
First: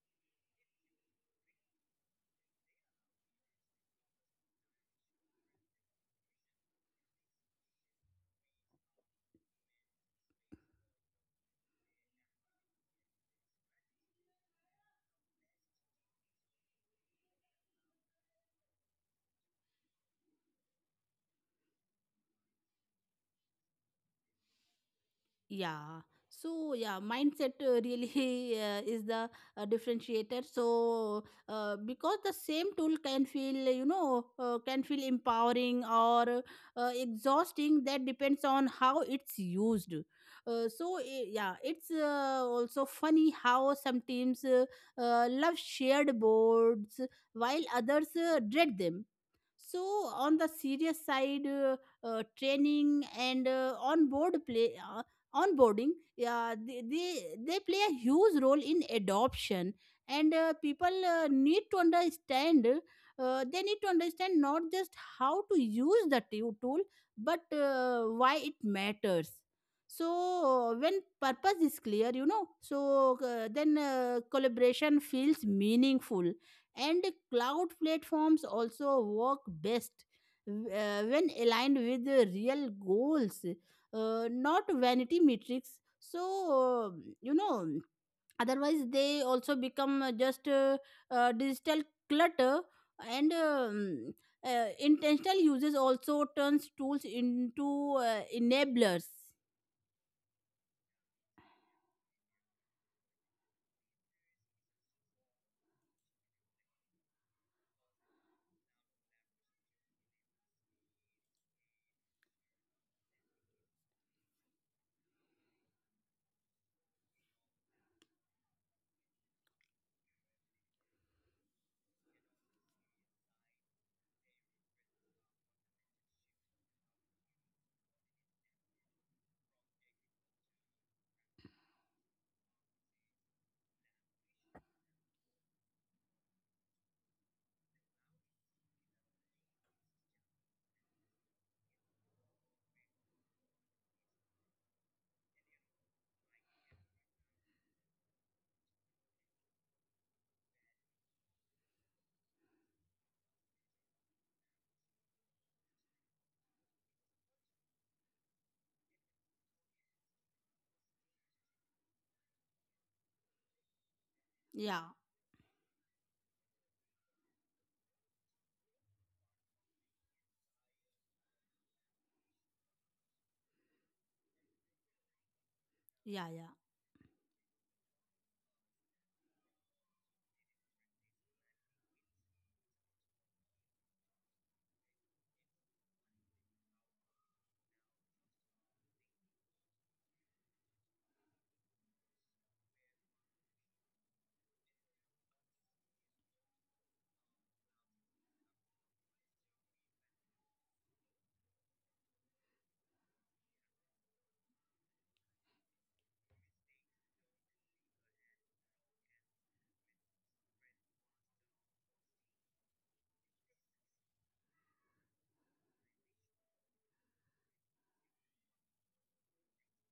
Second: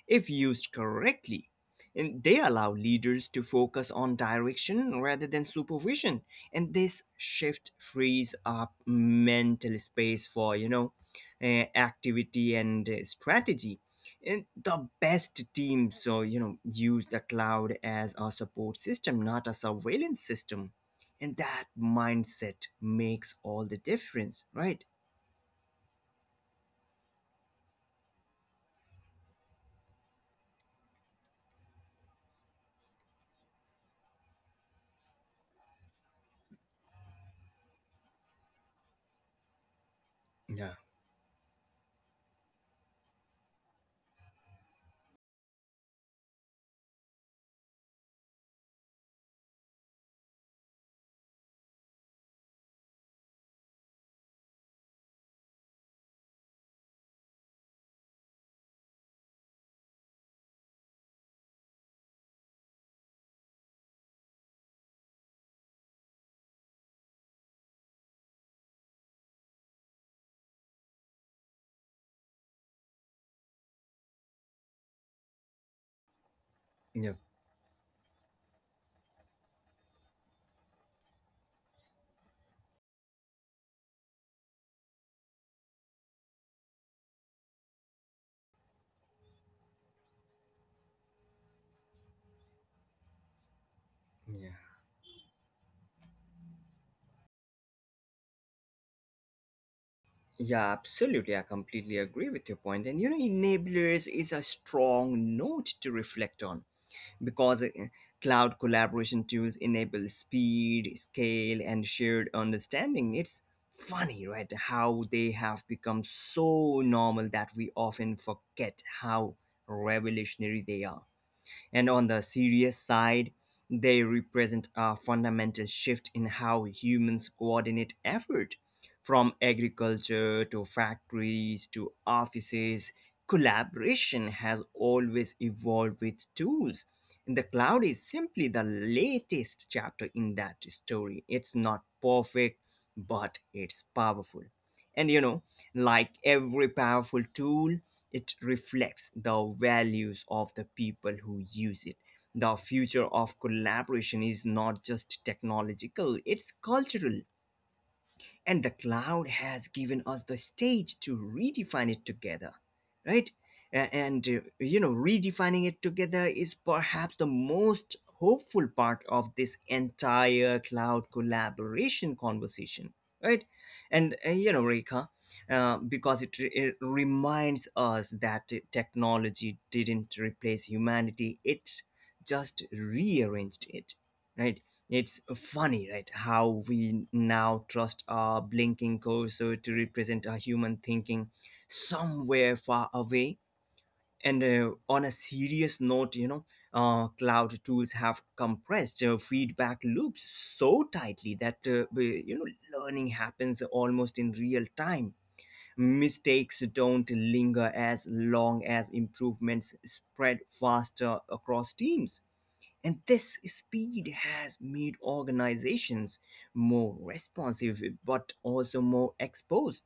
if used correctly, and they allow leaders to focus on direction rather than supervision, and this shift frees up mental space for you know eh, activity and eh, strategy. And the best teams, so you know, use the cloud as a support system, not a surveillance system, and that mindset makes all the difference, right?
yeah. So yeah, mindset uh, really *laughs* uh, is the uh, differentiator. So uh, because the same tool can feel, you know, uh, can feel empowering or uh, exhausting, that depends on how it's used. Uh,
Yeah,
so I- yeah, it's uh, also funny how some teams uh, uh, love shared boards while others uh, dread them. So on the serious side, uh, uh, training and uh, on board play uh, onboarding, yeah, they, they they play a huge role in adoption. And uh, people uh, need to understand, uh, they need to understand not just how to use the tu- tool, but uh, why it matters. So when purpose is clear, you know, so uh, then uh, collaboration feels meaningful. And
yeah,
cloud platforms also work best uh, when aligned with the real goals, uh, not vanity metrics. So, uh, you know, otherwise they also become uh, just uh, uh, digital clutter. And um,
yeah.
uh, intentional users also turns tools into uh, enablers.
Yeah, absolutely. I completely agree with your point. And you know, enablers is a strong note to reflect on because uh, cloud collaboration tools enable speed, scale, and shared understanding. It's funny, right? How they have become so normal that we often forget how revolutionary they are. And on the serious side, they represent a fundamental shift in how humans coordinate effort, from agriculture to factories to offices. Collaboration has always evolved with tools. And the cloud is simply the latest chapter in that story. It's not perfect, but it's powerful. And you know, like every powerful tool, it reflects the values of the people who use it. The future of collaboration is not just technological, it's cultural, and the cloud has given us the stage to redefine it together, right? A- and uh, you
Yeah,
know redefining it together is perhaps the most hopeful part of this entire cloud collaboration conversation right and uh, You know, reka, uh, because
yeah,
it,
yeah.
re- it reminds us that uh, technology didn't replace humanity, it just rearranged it, right? It's funny, right, how we now trust our blinking cursor to represent our human thinking somewhere far away. And uh, on a serious note, you know, uh, cloud tools have compressed uh, feedback loops so tightly that, uh, we- you know, learning happens almost in real time. Mistakes don't linger as long as improvements spread faster across teams. And this speed has made organizations more responsive but also more exposed.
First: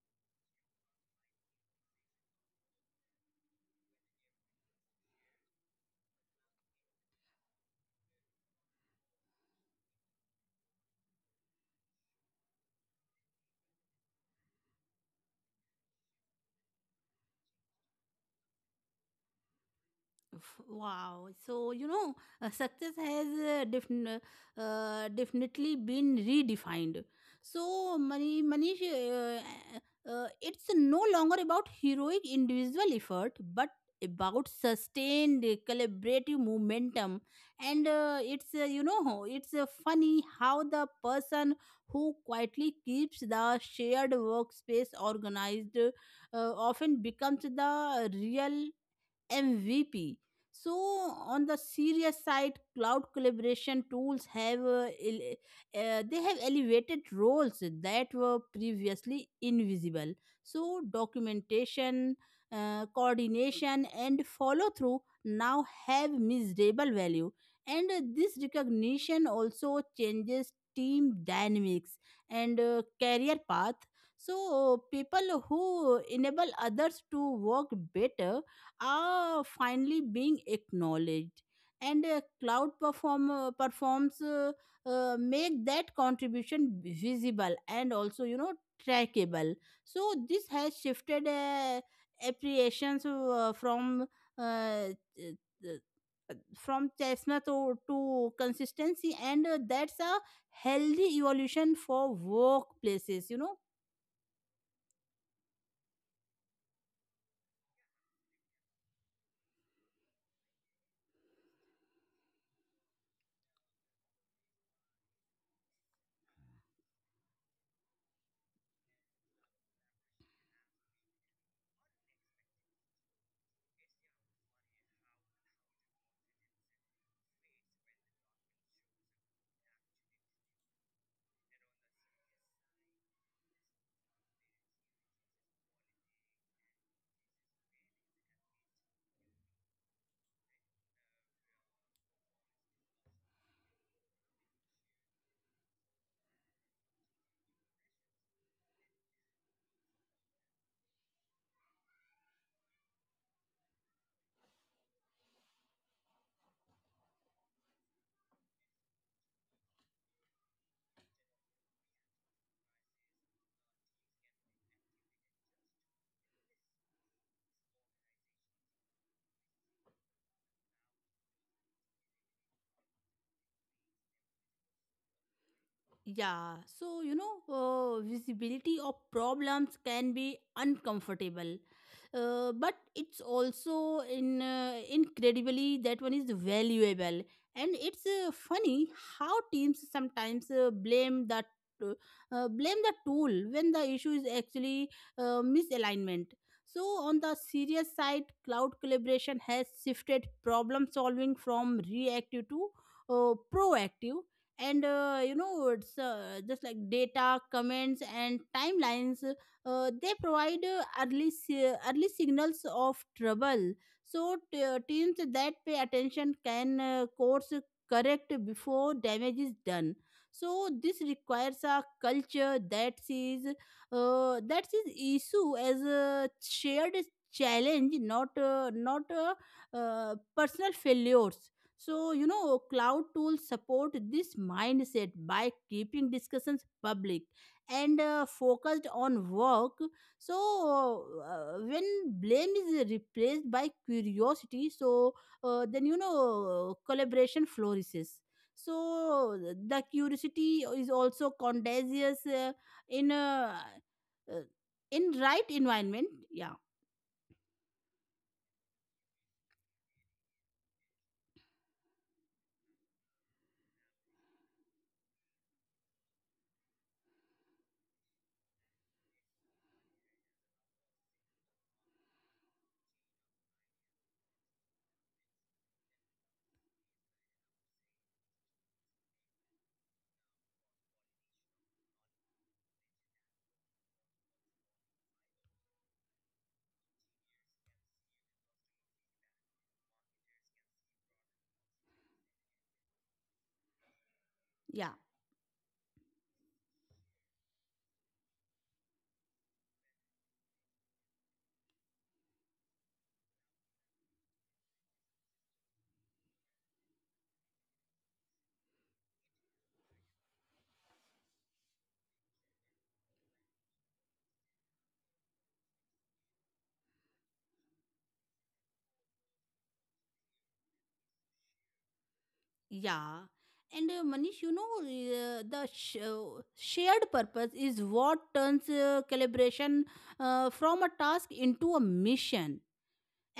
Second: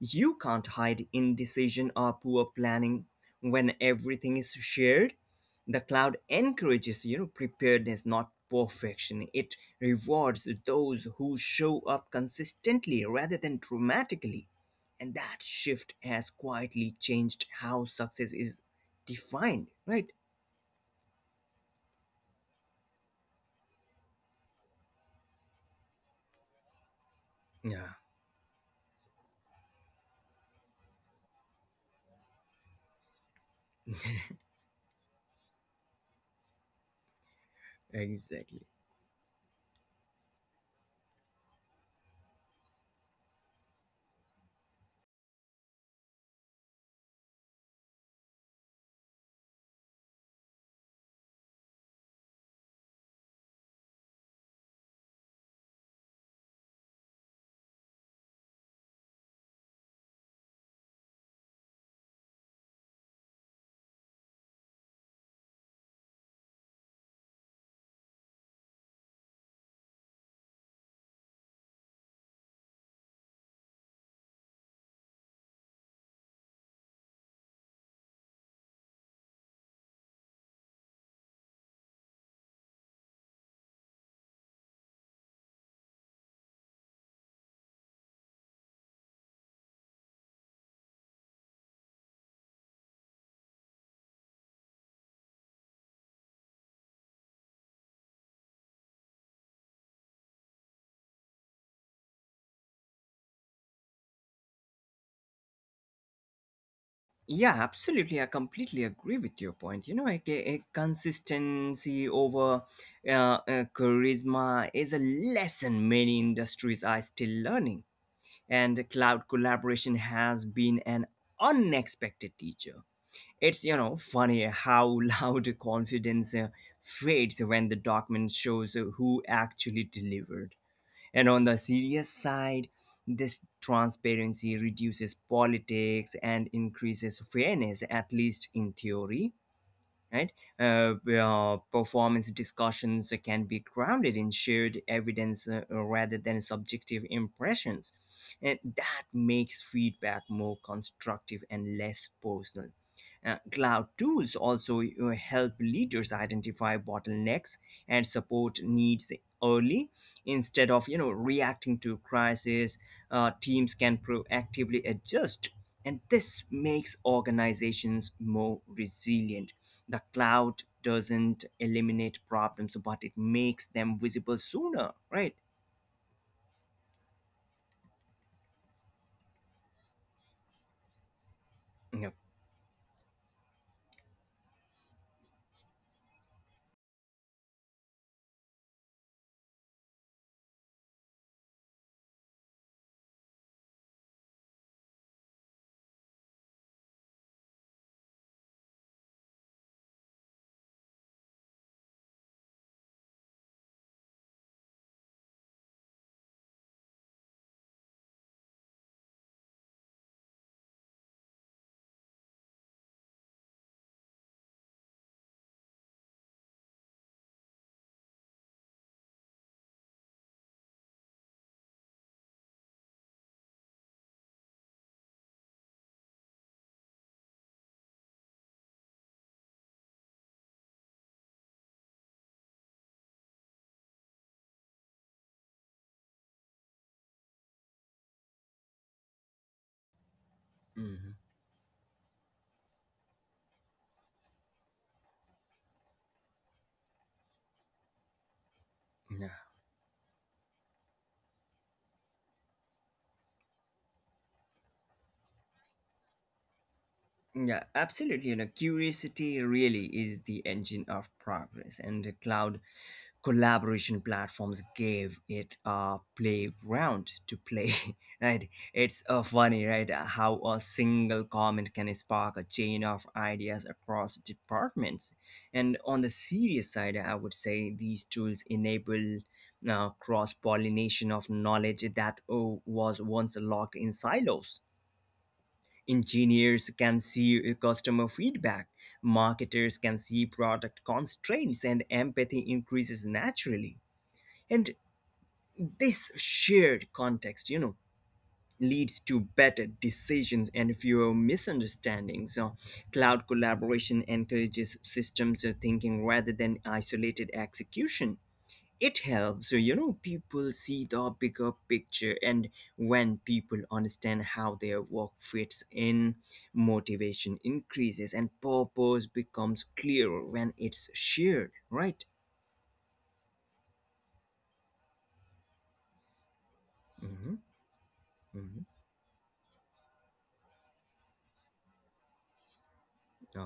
You can't hide indecision or poor planning when everything is shared. The cloud encourages, you know, preparedness, not perfection. It rewards those who show up consistently rather than dramatically. And that shift has quietly changed how success is defined, right?
Wow. So, you know, uh, success has uh, defin- uh, uh, definitely been redefined.
Yeah,
So, Mani- Manish, uh, uh, uh, it's no longer about heroic individual effort, but about sustained uh, collaborative momentum. And uh, it's, uh,
exactly.
you know, it's uh, funny how the person who quietly keeps the shared workspace organized uh, often becomes the real M V P. So, on the serious side, cloud collaboration tools have uh, ele- uh, they have elevated roles that were previously invisible. So, documentation, uh, coordination, and follow through now have measurable value, and uh, this recognition also changes team dynamics and uh, career path. So uh, people who enable others to work better are finally being acknowledged. And a cloud performer performs, uh, uh, make that contribution visible and also you know trackable. So this has shifted uh, appreciations uh, from uh, th- th- from chestnut to, to consistency, and uh, that's a healthy evolution for workplaces, you know.
Yeah, absolutely. I completely agree with your point. You know, like a, a consistency over uh, uh, charisma is a lesson many industries are still learning. And cloud collaboration has been an unexpected teacher. It's, you know, funny how *laughs* loud confidence uh, fades when the document shows uh, who actually delivered. And on the serious side, this transparency reduces politics and increases fairness, at least in theory. Right? Uh, where performance discussions can be grounded in shared evidence uh, rather than subjective impressions. And that makes feedback more constructive and less personal. Uh, cloud tools also uh, help leaders identify bottlenecks and support needs early instead of you know reacting to crisis. Uh, teams can proactively adjust, and this makes organizations more resilient. The cloud doesn't eliminate problems but it makes them visible sooner, right?
Yeah, so you know, uh, visibility of problems can be uncomfortable,
Yeah.
uh, but it's also in uh, incredibly, that one is valuable. And it's uh, funny how teams sometimes uh, blame that uh, uh, blame the tool when the issue is actually uh, misalignment. So on the serious side, cloud collaboration has shifted problem solving from reactive to uh, proactive. And uh, you know, it's uh, just like data comments and timelines, uh, they provide uh, early si- early signals of trouble. So t- uh, teams that pay attention can uh, course correct before damage is done. So this requires a culture that sees, uh, that sees issue as a shared challenge, not uh, not uh, uh, personal failures. So, you know, cloud tools support this mindset by keeping discussions public and uh, focused on work. So,
Mhm.
uh, when blame is replaced by curiosity, so uh, then, you know, collaboration flourishes.
Yeah.
So, the curiosity is also contagious uh, in, uh, uh, in right environment. Yeah,
Yeah, absolutely, you know curiosity really is the engine of progress and the cloud collaboration platforms gave it a playground to play. *laughs* Right? It's uh, funny, right. Uh, how a single comment can spark a chain of ideas across departments. And on the serious side, I would say these tools enable uh, cross-pollination of knowledge that oh, was once locked in silos. Engineers can see uh, customer feedback, marketers can see product constraints, and empathy increases naturally. And
yeah.
this shared context, you know, leads to better decisions and fewer misunderstandings. So cloud collaboration encourages systems uh, thinking rather than isolated execution. It helps, uh, you know, people see the bigger picture, and when people understand how their work fits in, motivation increases and purpose becomes clearer when it's shared, right?
Yeah. And uh, Manish, you know, uh, the sh- uh, shared
Hmm.
purpose is what turns uh, calibration uh, from a task into a mission.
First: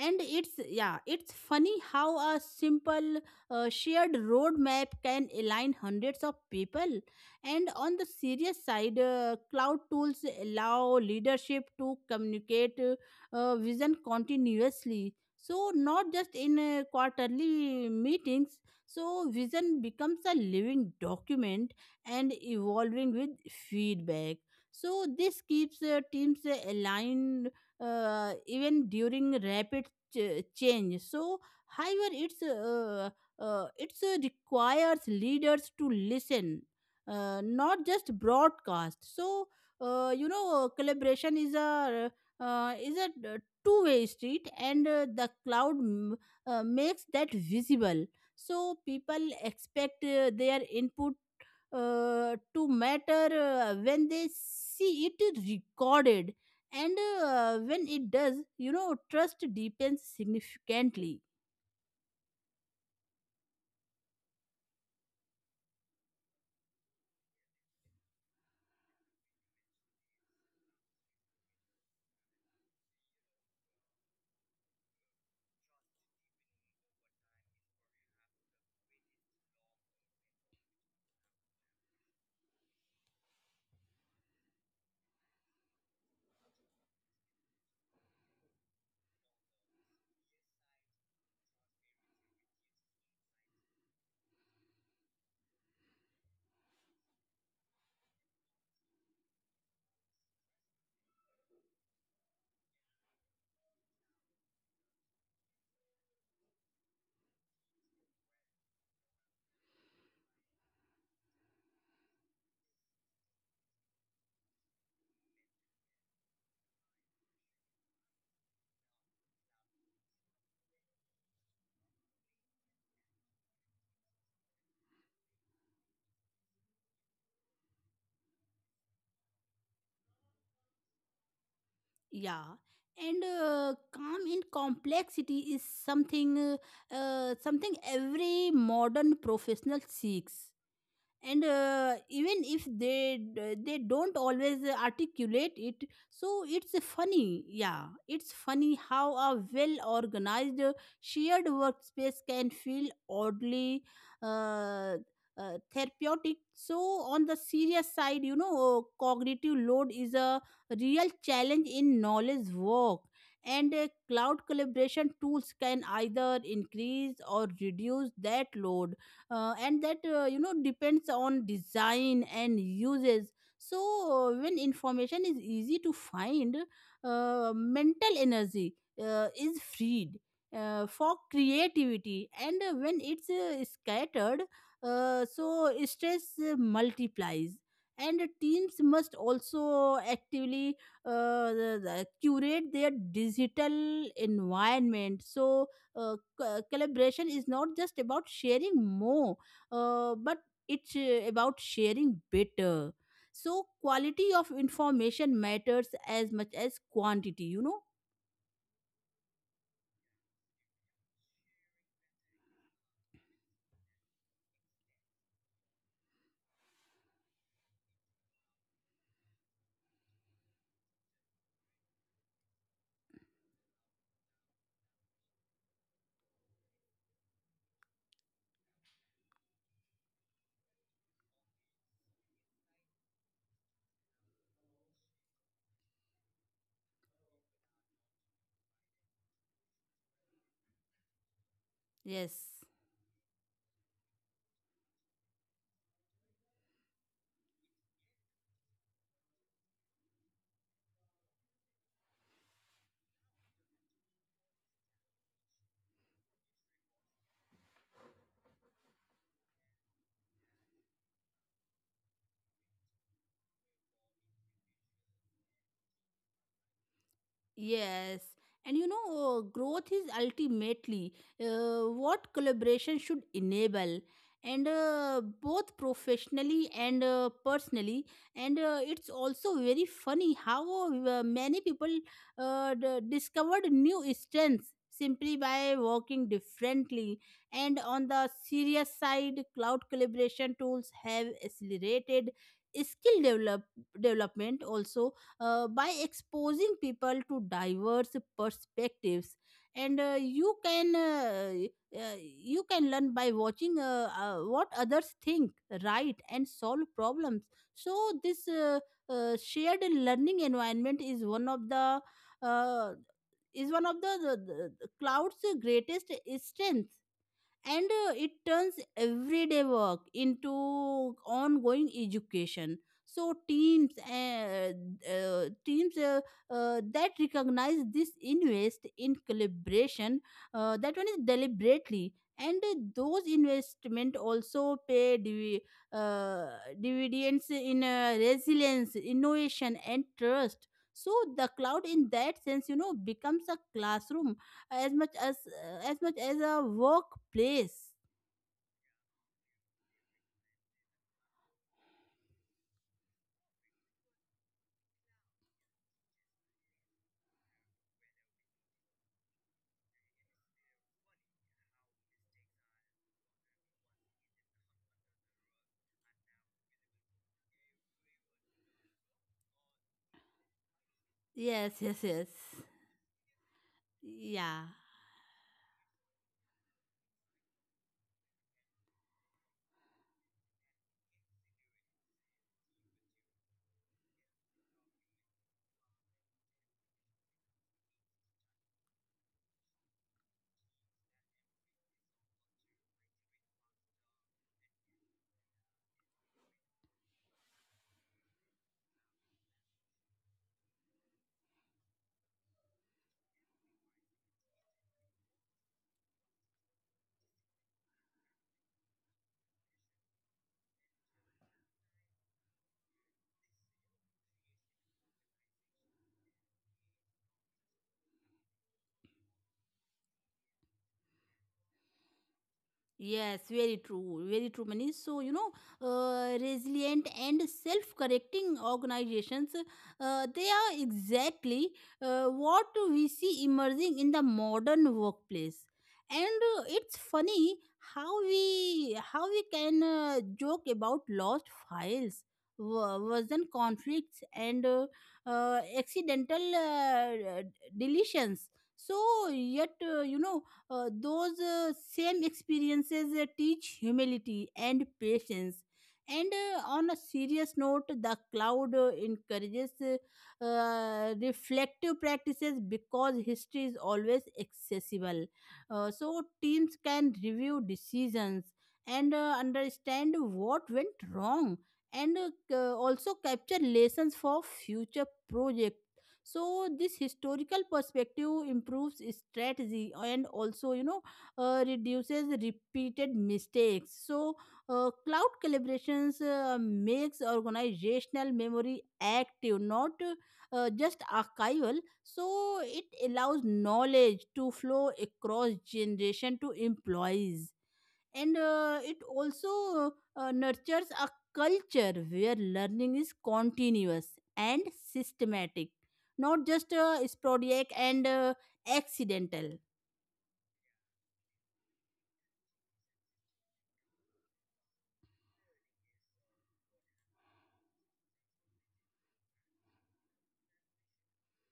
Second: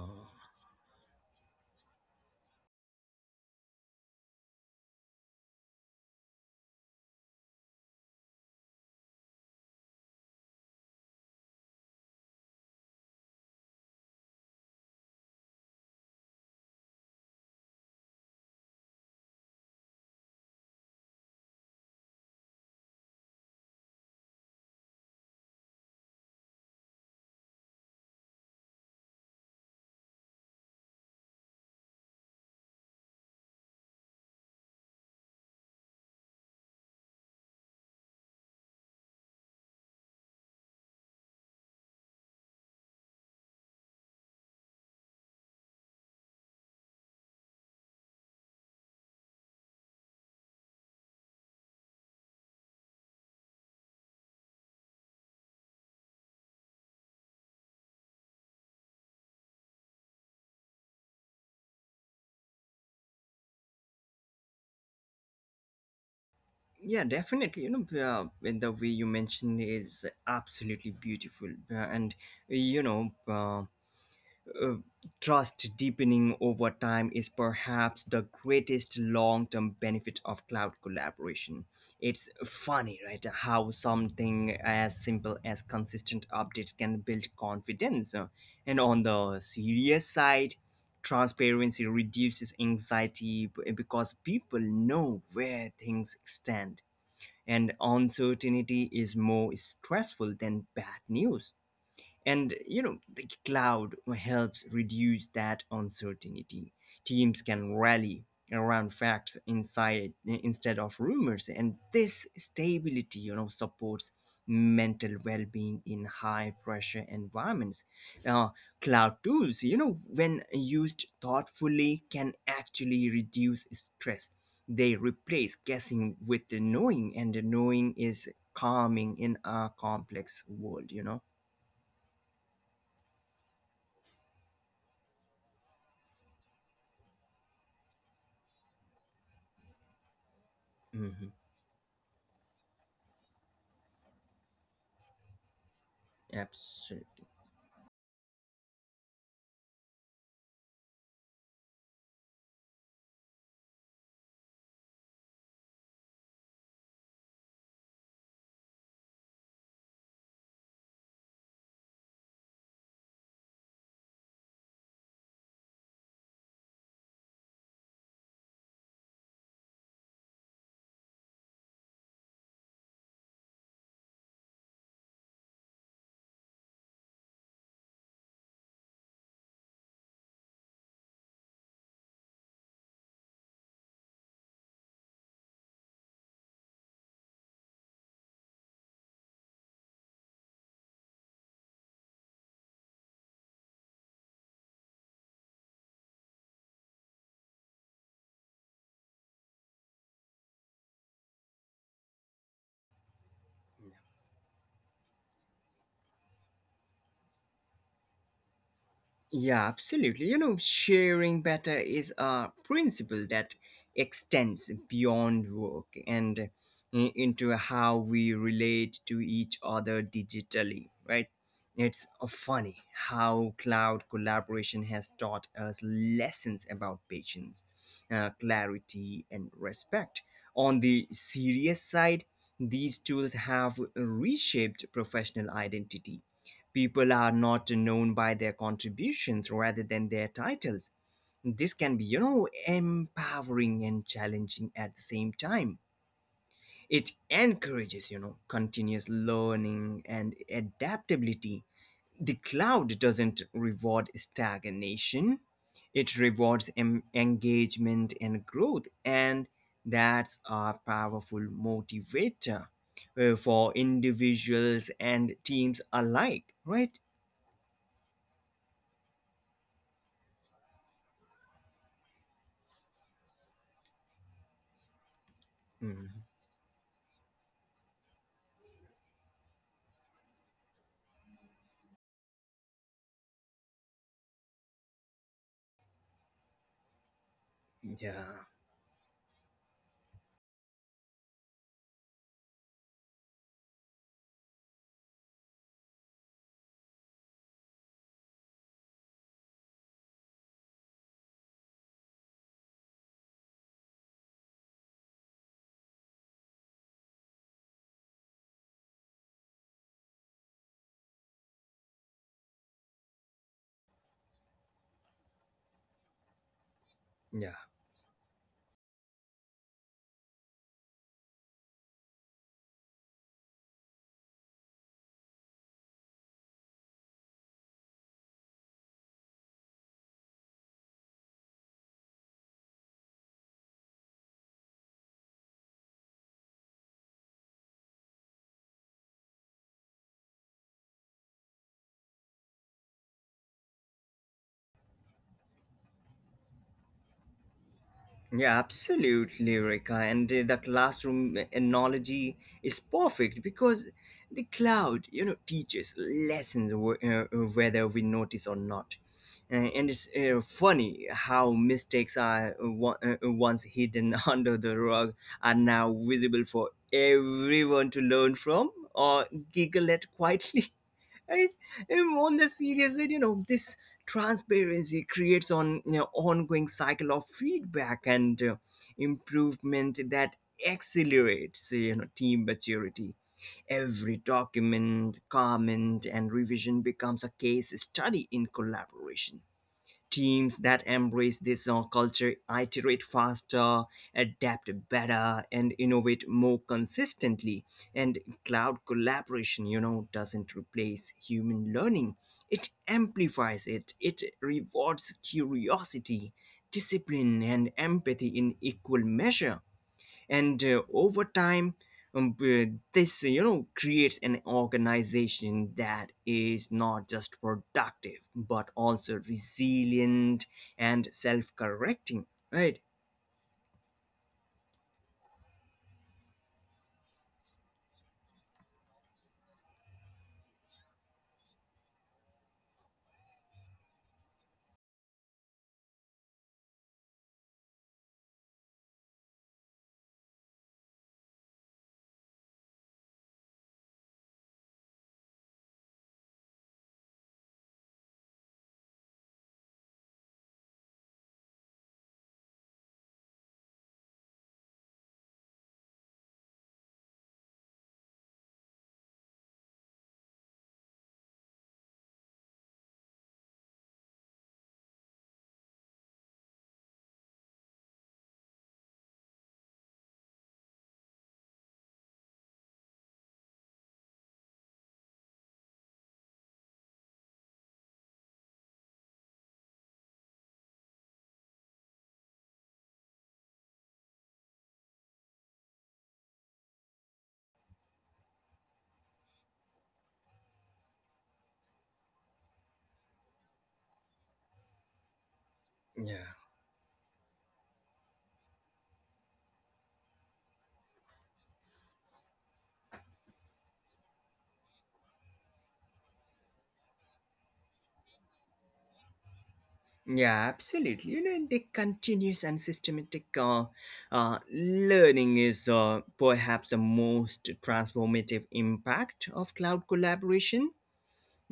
And it's yeah it's funny how a simple uh, shared roadmap can align hundreds of people. And on the serious side, uh, cloud tools allow leadership to communicate uh, uh, vision continuously, so not just in uh, quarterly meetings. So vision becomes a living document and evolving with feedback. So this keeps uh, teams uh, aligned, uh, even during rapid ch- change. So however it's uh, uh, it's uh, requires leaders to listen, uh, not just broadcast. So uh, you know collaboration is a uh, is a two way street, and uh, the cloud m- uh, makes that visible. So people expect uh, their input uh, to matter uh, when they see it recorded. And uh, when it does, you know trust deepens significantly.
Yeah, definitely. You know, uh, and the way you mentioned is absolutely beautiful. Uh, and you know, uh, uh, trust deepening over time is perhaps the greatest long-term benefit of cloud collaboration. It's funny, right? How something as simple as consistent updates can build confidence. Uh, and on the serious side, transparency reduces anxiety, b- because people know where things stand, and uncertainty is more stressful than bad news, and you know, the cloud helps reduce that uncertainty. Teams can rally around facts inside instead of rumors, and this stability, you know, supports mental well-being in high pressure environments. uh, Cloud tools, you know, when used thoughtfully, can actually reduce stress. They replace guessing with the knowing, and the knowing is calming in a complex world, you know.
Yeah. And uh, calm in complexity is something, uh, uh, something every modern professional seeks,
Mhm.
and uh, even if they they don't always articulate it. So it's
Absolutely.
funny yeah it's funny how a well organized shared workspace can feel oddly uh, uh, therapeutic. So on the serious side, you know cognitive load is a real challenge in knowledge work, and uh, cloud collaboration tools can either increase or reduce that load. Uh, and that, uh, you know depends on design and uses. So uh, when information is easy to find, uh, mental energy uh, is freed uh, for creativity, and uh, when it's uh, scattered, uh, so stress uh, multiplies. And teams must also actively uh, the- the curate their digital environment. So uh, co- collaboration is not just about sharing more, uh, but it's, uh, about sharing better. So quality of information matters as much as quantity, you know
Yeah, absolutely. You know, sharing better is a principle that extends beyond work and i- into how we relate to each other digitally, right? It's uh, funny how cloud collaboration has taught us lessons about patience, uh, clarity, and respect. On the serious side, these tools have reshaped professional identity. People are not known by their contributions rather than their titles. This can be, you
yes.
know, empowering and challenging at the same time. It encourages, you know, continuous learning and adaptability. The cloud doesn't reward stagnation. It rewards em- engagement and growth, and that's a powerful motivator uh, for individuals and teams alike, right?
Yes, and you know, uh, growth is ultimately uh, what collaboration should enable, and uh, both
Mm-hmm.
professionally and uh, personally. And uh, it's also very funny how uh, many people uh, d- discovered new strengths simply by working differently. And on the
Yeah,
serious side, cloud collaboration tools have accelerated skill develop- development also, uh, by exposing people to diverse perspectives. And uh, you can uh, uh, you can learn by watching uh, uh, what others think, write, and solve problems. So this uh, uh, shared learning environment is one of the uh, is one of the, the, the the cloud's greatest strengths.
yeah,
And uh, it turns everyday work into ongoing education. So teams uh, uh, teams uh, uh, that recognize this invest in collaboration, uh, that one is deliberately. And uh, those investment also pay divi- uh, dividends in uh, resilience, innovation, and trust. So the cloud in that sense, you know becomes a classroom as much as as much as a workplace.
yeah, absolutely, Rika. And uh, the classroom uh, analogy is perfect because the cloud, you know, teaches lessons wh- uh, whether we notice or not. Uh, and it's uh, funny how mistakes are wa- uh, once hidden *laughs* under the rug are now visible for everyone to learn from or giggle at quietly. *laughs* I'm
Yes, yes, yes.
on the serious side, you know, this
Yeah.
transparency creates on, you know, ongoing cycle of feedback and uh, improvement that accelerates, you know, team maturity. Every document, comment, and revision becomes a case study in collaboration. Teams that embrace this uh, culture iterate faster, adapt better, and innovate more consistently. And cloud collaboration, you know, doesn't replace human learning. It amplifies it. It rewards curiosity, discipline, and empathy in equal measure, and uh, over time um, uh, this, you know, creates an organization that is not just productive but also resilient and self-correcting, right?
Yes, very true. Very true, Mani. So, you know, uh, resilient and self correcting organizations, uh, they are exactly uh, what we see emerging in the modern workplace. And uh, it's funny how we how we can uh, joke about lost files, wo- worsen conflicts, and uh, uh, accidental uh, deletions. So yet, uh, you know, uh, those uh, same experiences uh, teach humility and patience. And uh, on a serious note, the cloud uh, encourages uh, uh, reflective practices because history is always accessible. Uh, so teams can review decisions and uh, understand what went wrong, and uh, c- also capture lessons for future projects. So this historical perspective improves strategy and also, you know uh, reduces repeated mistakes. So uh, cloud collaborations uh, makes organizational memory active, not uh, just archival. So it allows knowledge to flow across
yeah
generation to employees. And uh, it also uh, nurtures a culture where learning is continuous and systematic, not just uh, sporadic and uh, accidental.
yeah absolutely. You know, and the continuous and systematic uh, uh, learning is uh, perhaps the most transformative impact of cloud collaboration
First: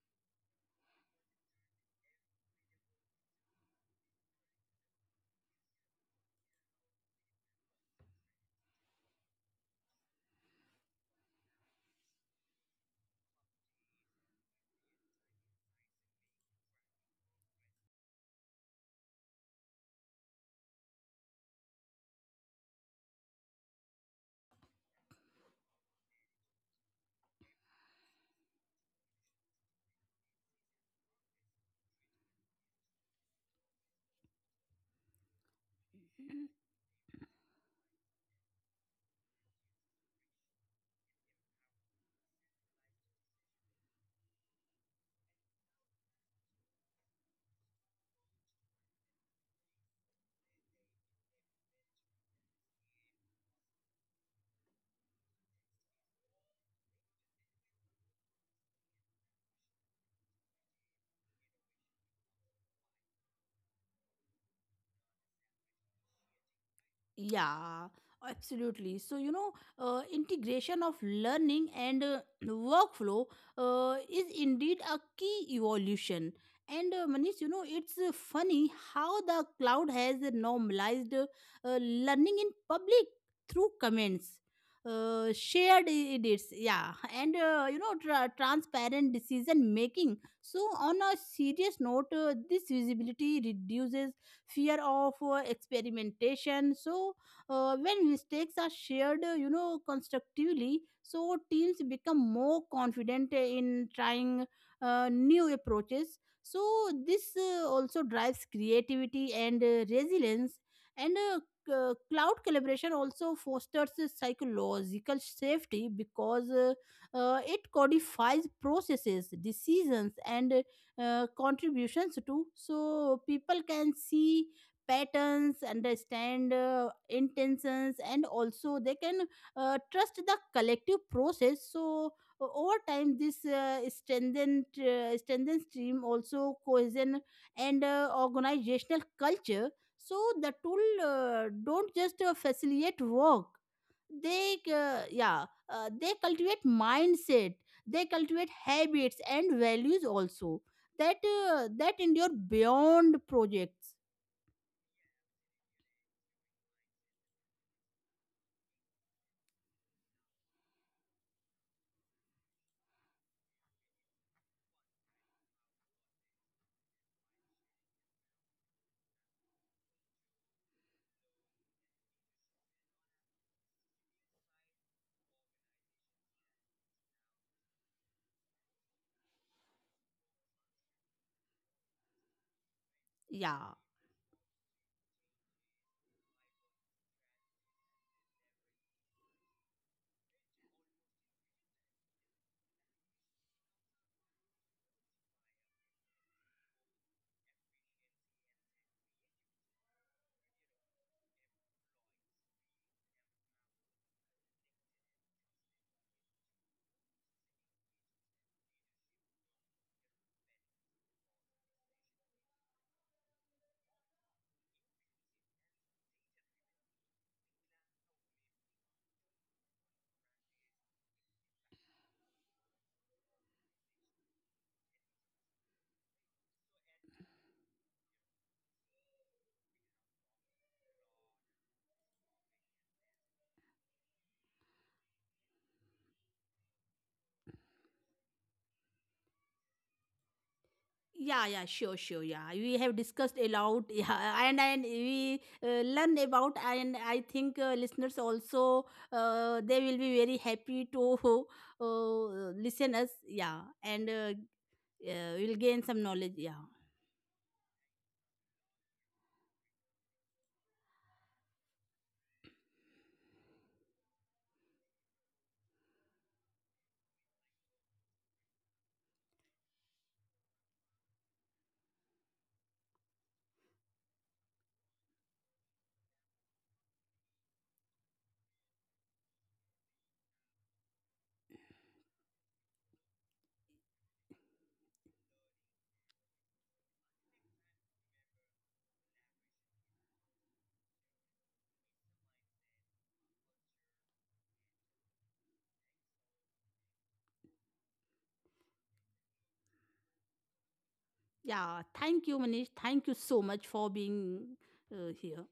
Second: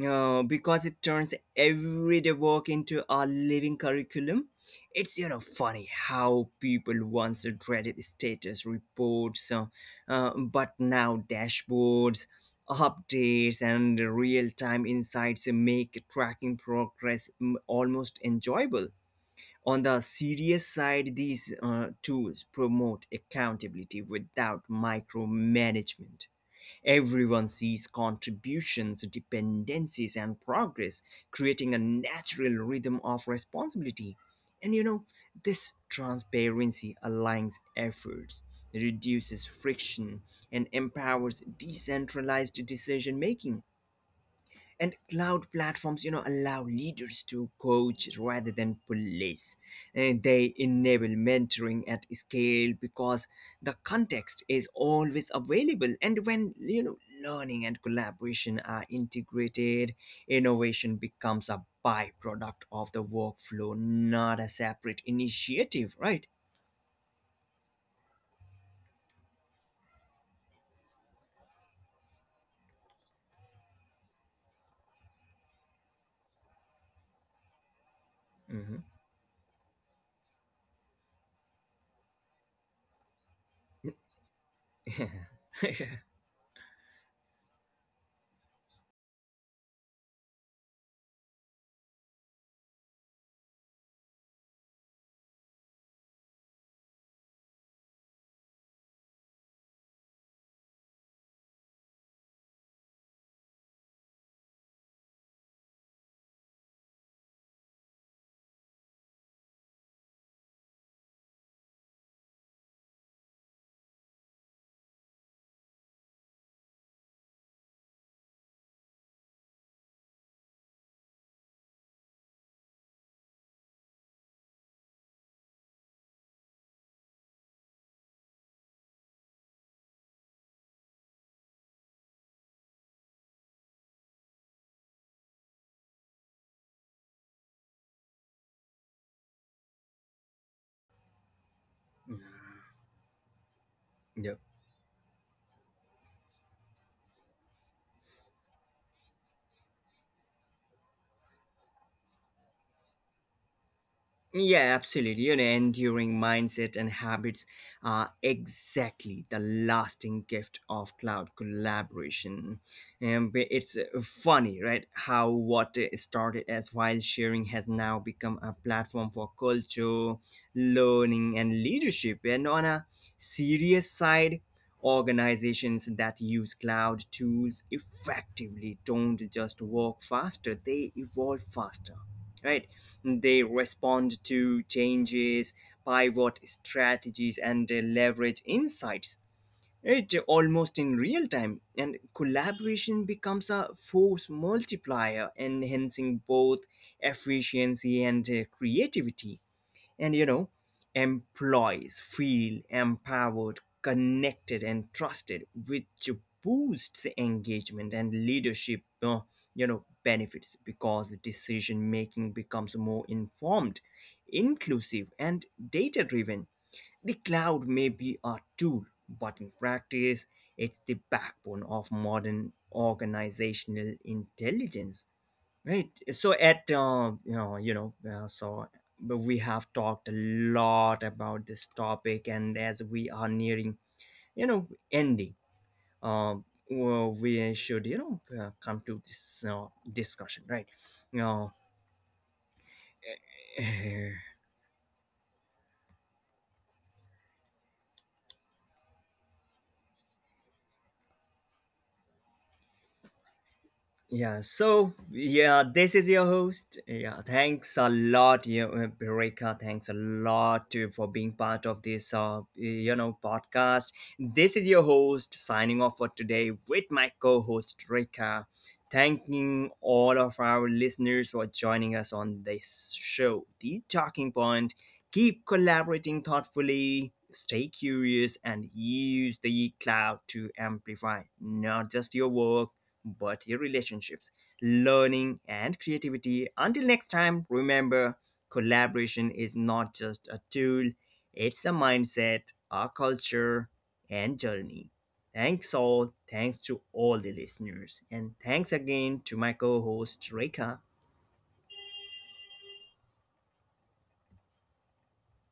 uh, because it turns everyday work into a living curriculum. It's, you know, funny how people once dreaded status reports, uh, uh, but now dashboards, updates, and real-time insights make tracking progress, mm, almost enjoyable. On the serious side, these uh, tools promote accountability without micromanagement. Everyone sees contributions, dependencies, and progress, creating a natural rhythm of responsibility. And, you know, this transparency aligns efforts, reduces friction, and empowers decentralized decision making. And cloud platforms, you know, allow leaders to coach rather than police. And they enable mentoring at scale because the context is always available. And when, you know, learning and collaboration are integrated, innovation becomes a byproduct of the workflow, not a separate initiative, right?
Yeah, absolutely. So, you know, uh, integration of learning and uh, *clears throat* workflow uh, is indeed a key evolution. And uh, Manish, you know, it's uh, funny
Mm-hmm.
how the cloud has normalized uh, uh, learning in public through comments. Uh, shared edits, yeah, and uh, you know, tra- transparent decision making. So, on a serious note, uh, this visibility reduces fear of uh, experimentation. So uh, when mistakes are shared uh, you know constructively, so teams become more confident in trying uh, new approaches. So this uh, also drives creativity and uh, resilience. And uh, c- uh, cloud collaboration also fosters a psychological safety because uh, uh, it codifies processes, decisions, and uh, uh, contributions too. So people can see patterns, understand uh, intentions, and also they can uh, trust the collective process. So o- over time this uh, strengthened uh, strengthens team also cohesion and uh, organizational culture. So the tool uh, don't just uh, facilitate work, they,
*laughs*
uh, yeah uh, they cultivate mindset, they cultivate habits and values also that uh, that endure beyond projects.
Yeah, absolutely. You know, enduring mindset and habits are exactly the lasting gift of cloud collaboration. And it's uh, funny, right? How what uh, started as file sharing has now become a platform for culture, learning, and leadership. And on a serious side, organizations that use cloud tools effectively don't just work faster, they evolve faster, right? They
Yeah,
respond to changes, pivot strategies, and uh, leverage insights. It almost in real time, and collaboration becomes a force multiplier, enhancing both efficiency and uh, creativity. And, you know, employees feel empowered, connected, and trusted, which boosts engagement and leadership. Uh, you know, benefits because decision making becomes more informed, inclusive, and data driven. The cloud may be a tool, but in practice, it's the backbone of modern organizational intelligence. Right. So at uh, you know, you know, uh, so but we have talked a lot about this topic, and as we are nearing, you know, ending, uh, well, we should, you know, uh, come to this uh, discussion, right? You
yeah,
know,
yeah, sure, sure, yeah, we have discussed a lot *laughs*
*laughs*
yeah,
*sighs*
and and we uh, learn about, and I think uh, listeners also, uh, they will be very happy to *laughs* uh, listen us. Yeah, and uh,
Yeah, so,
uh, we'll
yeah,
gain
this
some
is your
knowledge. Yeah.
host. Yeah, thanks a lot, you know, Rekha. Thanks a lot to, for being part of this, uh, you know, podcast. This is your host signing off for today with my co-host Rekha. Thanking all of our listeners for joining us on this show, The Talking Point. Keep collaborating thoughtfully, stay curious, and use the cloud to amplify not just your work but your relationships, learning, and creativity. Until next time, remember collaboration is not just a tool, it's a mindset, a culture, and journey. Thanks all. Thanks to all the listeners. And thanks again to my co host, Rekha.
Yeah, thank you, Manish. Thank you so much for being uh, here.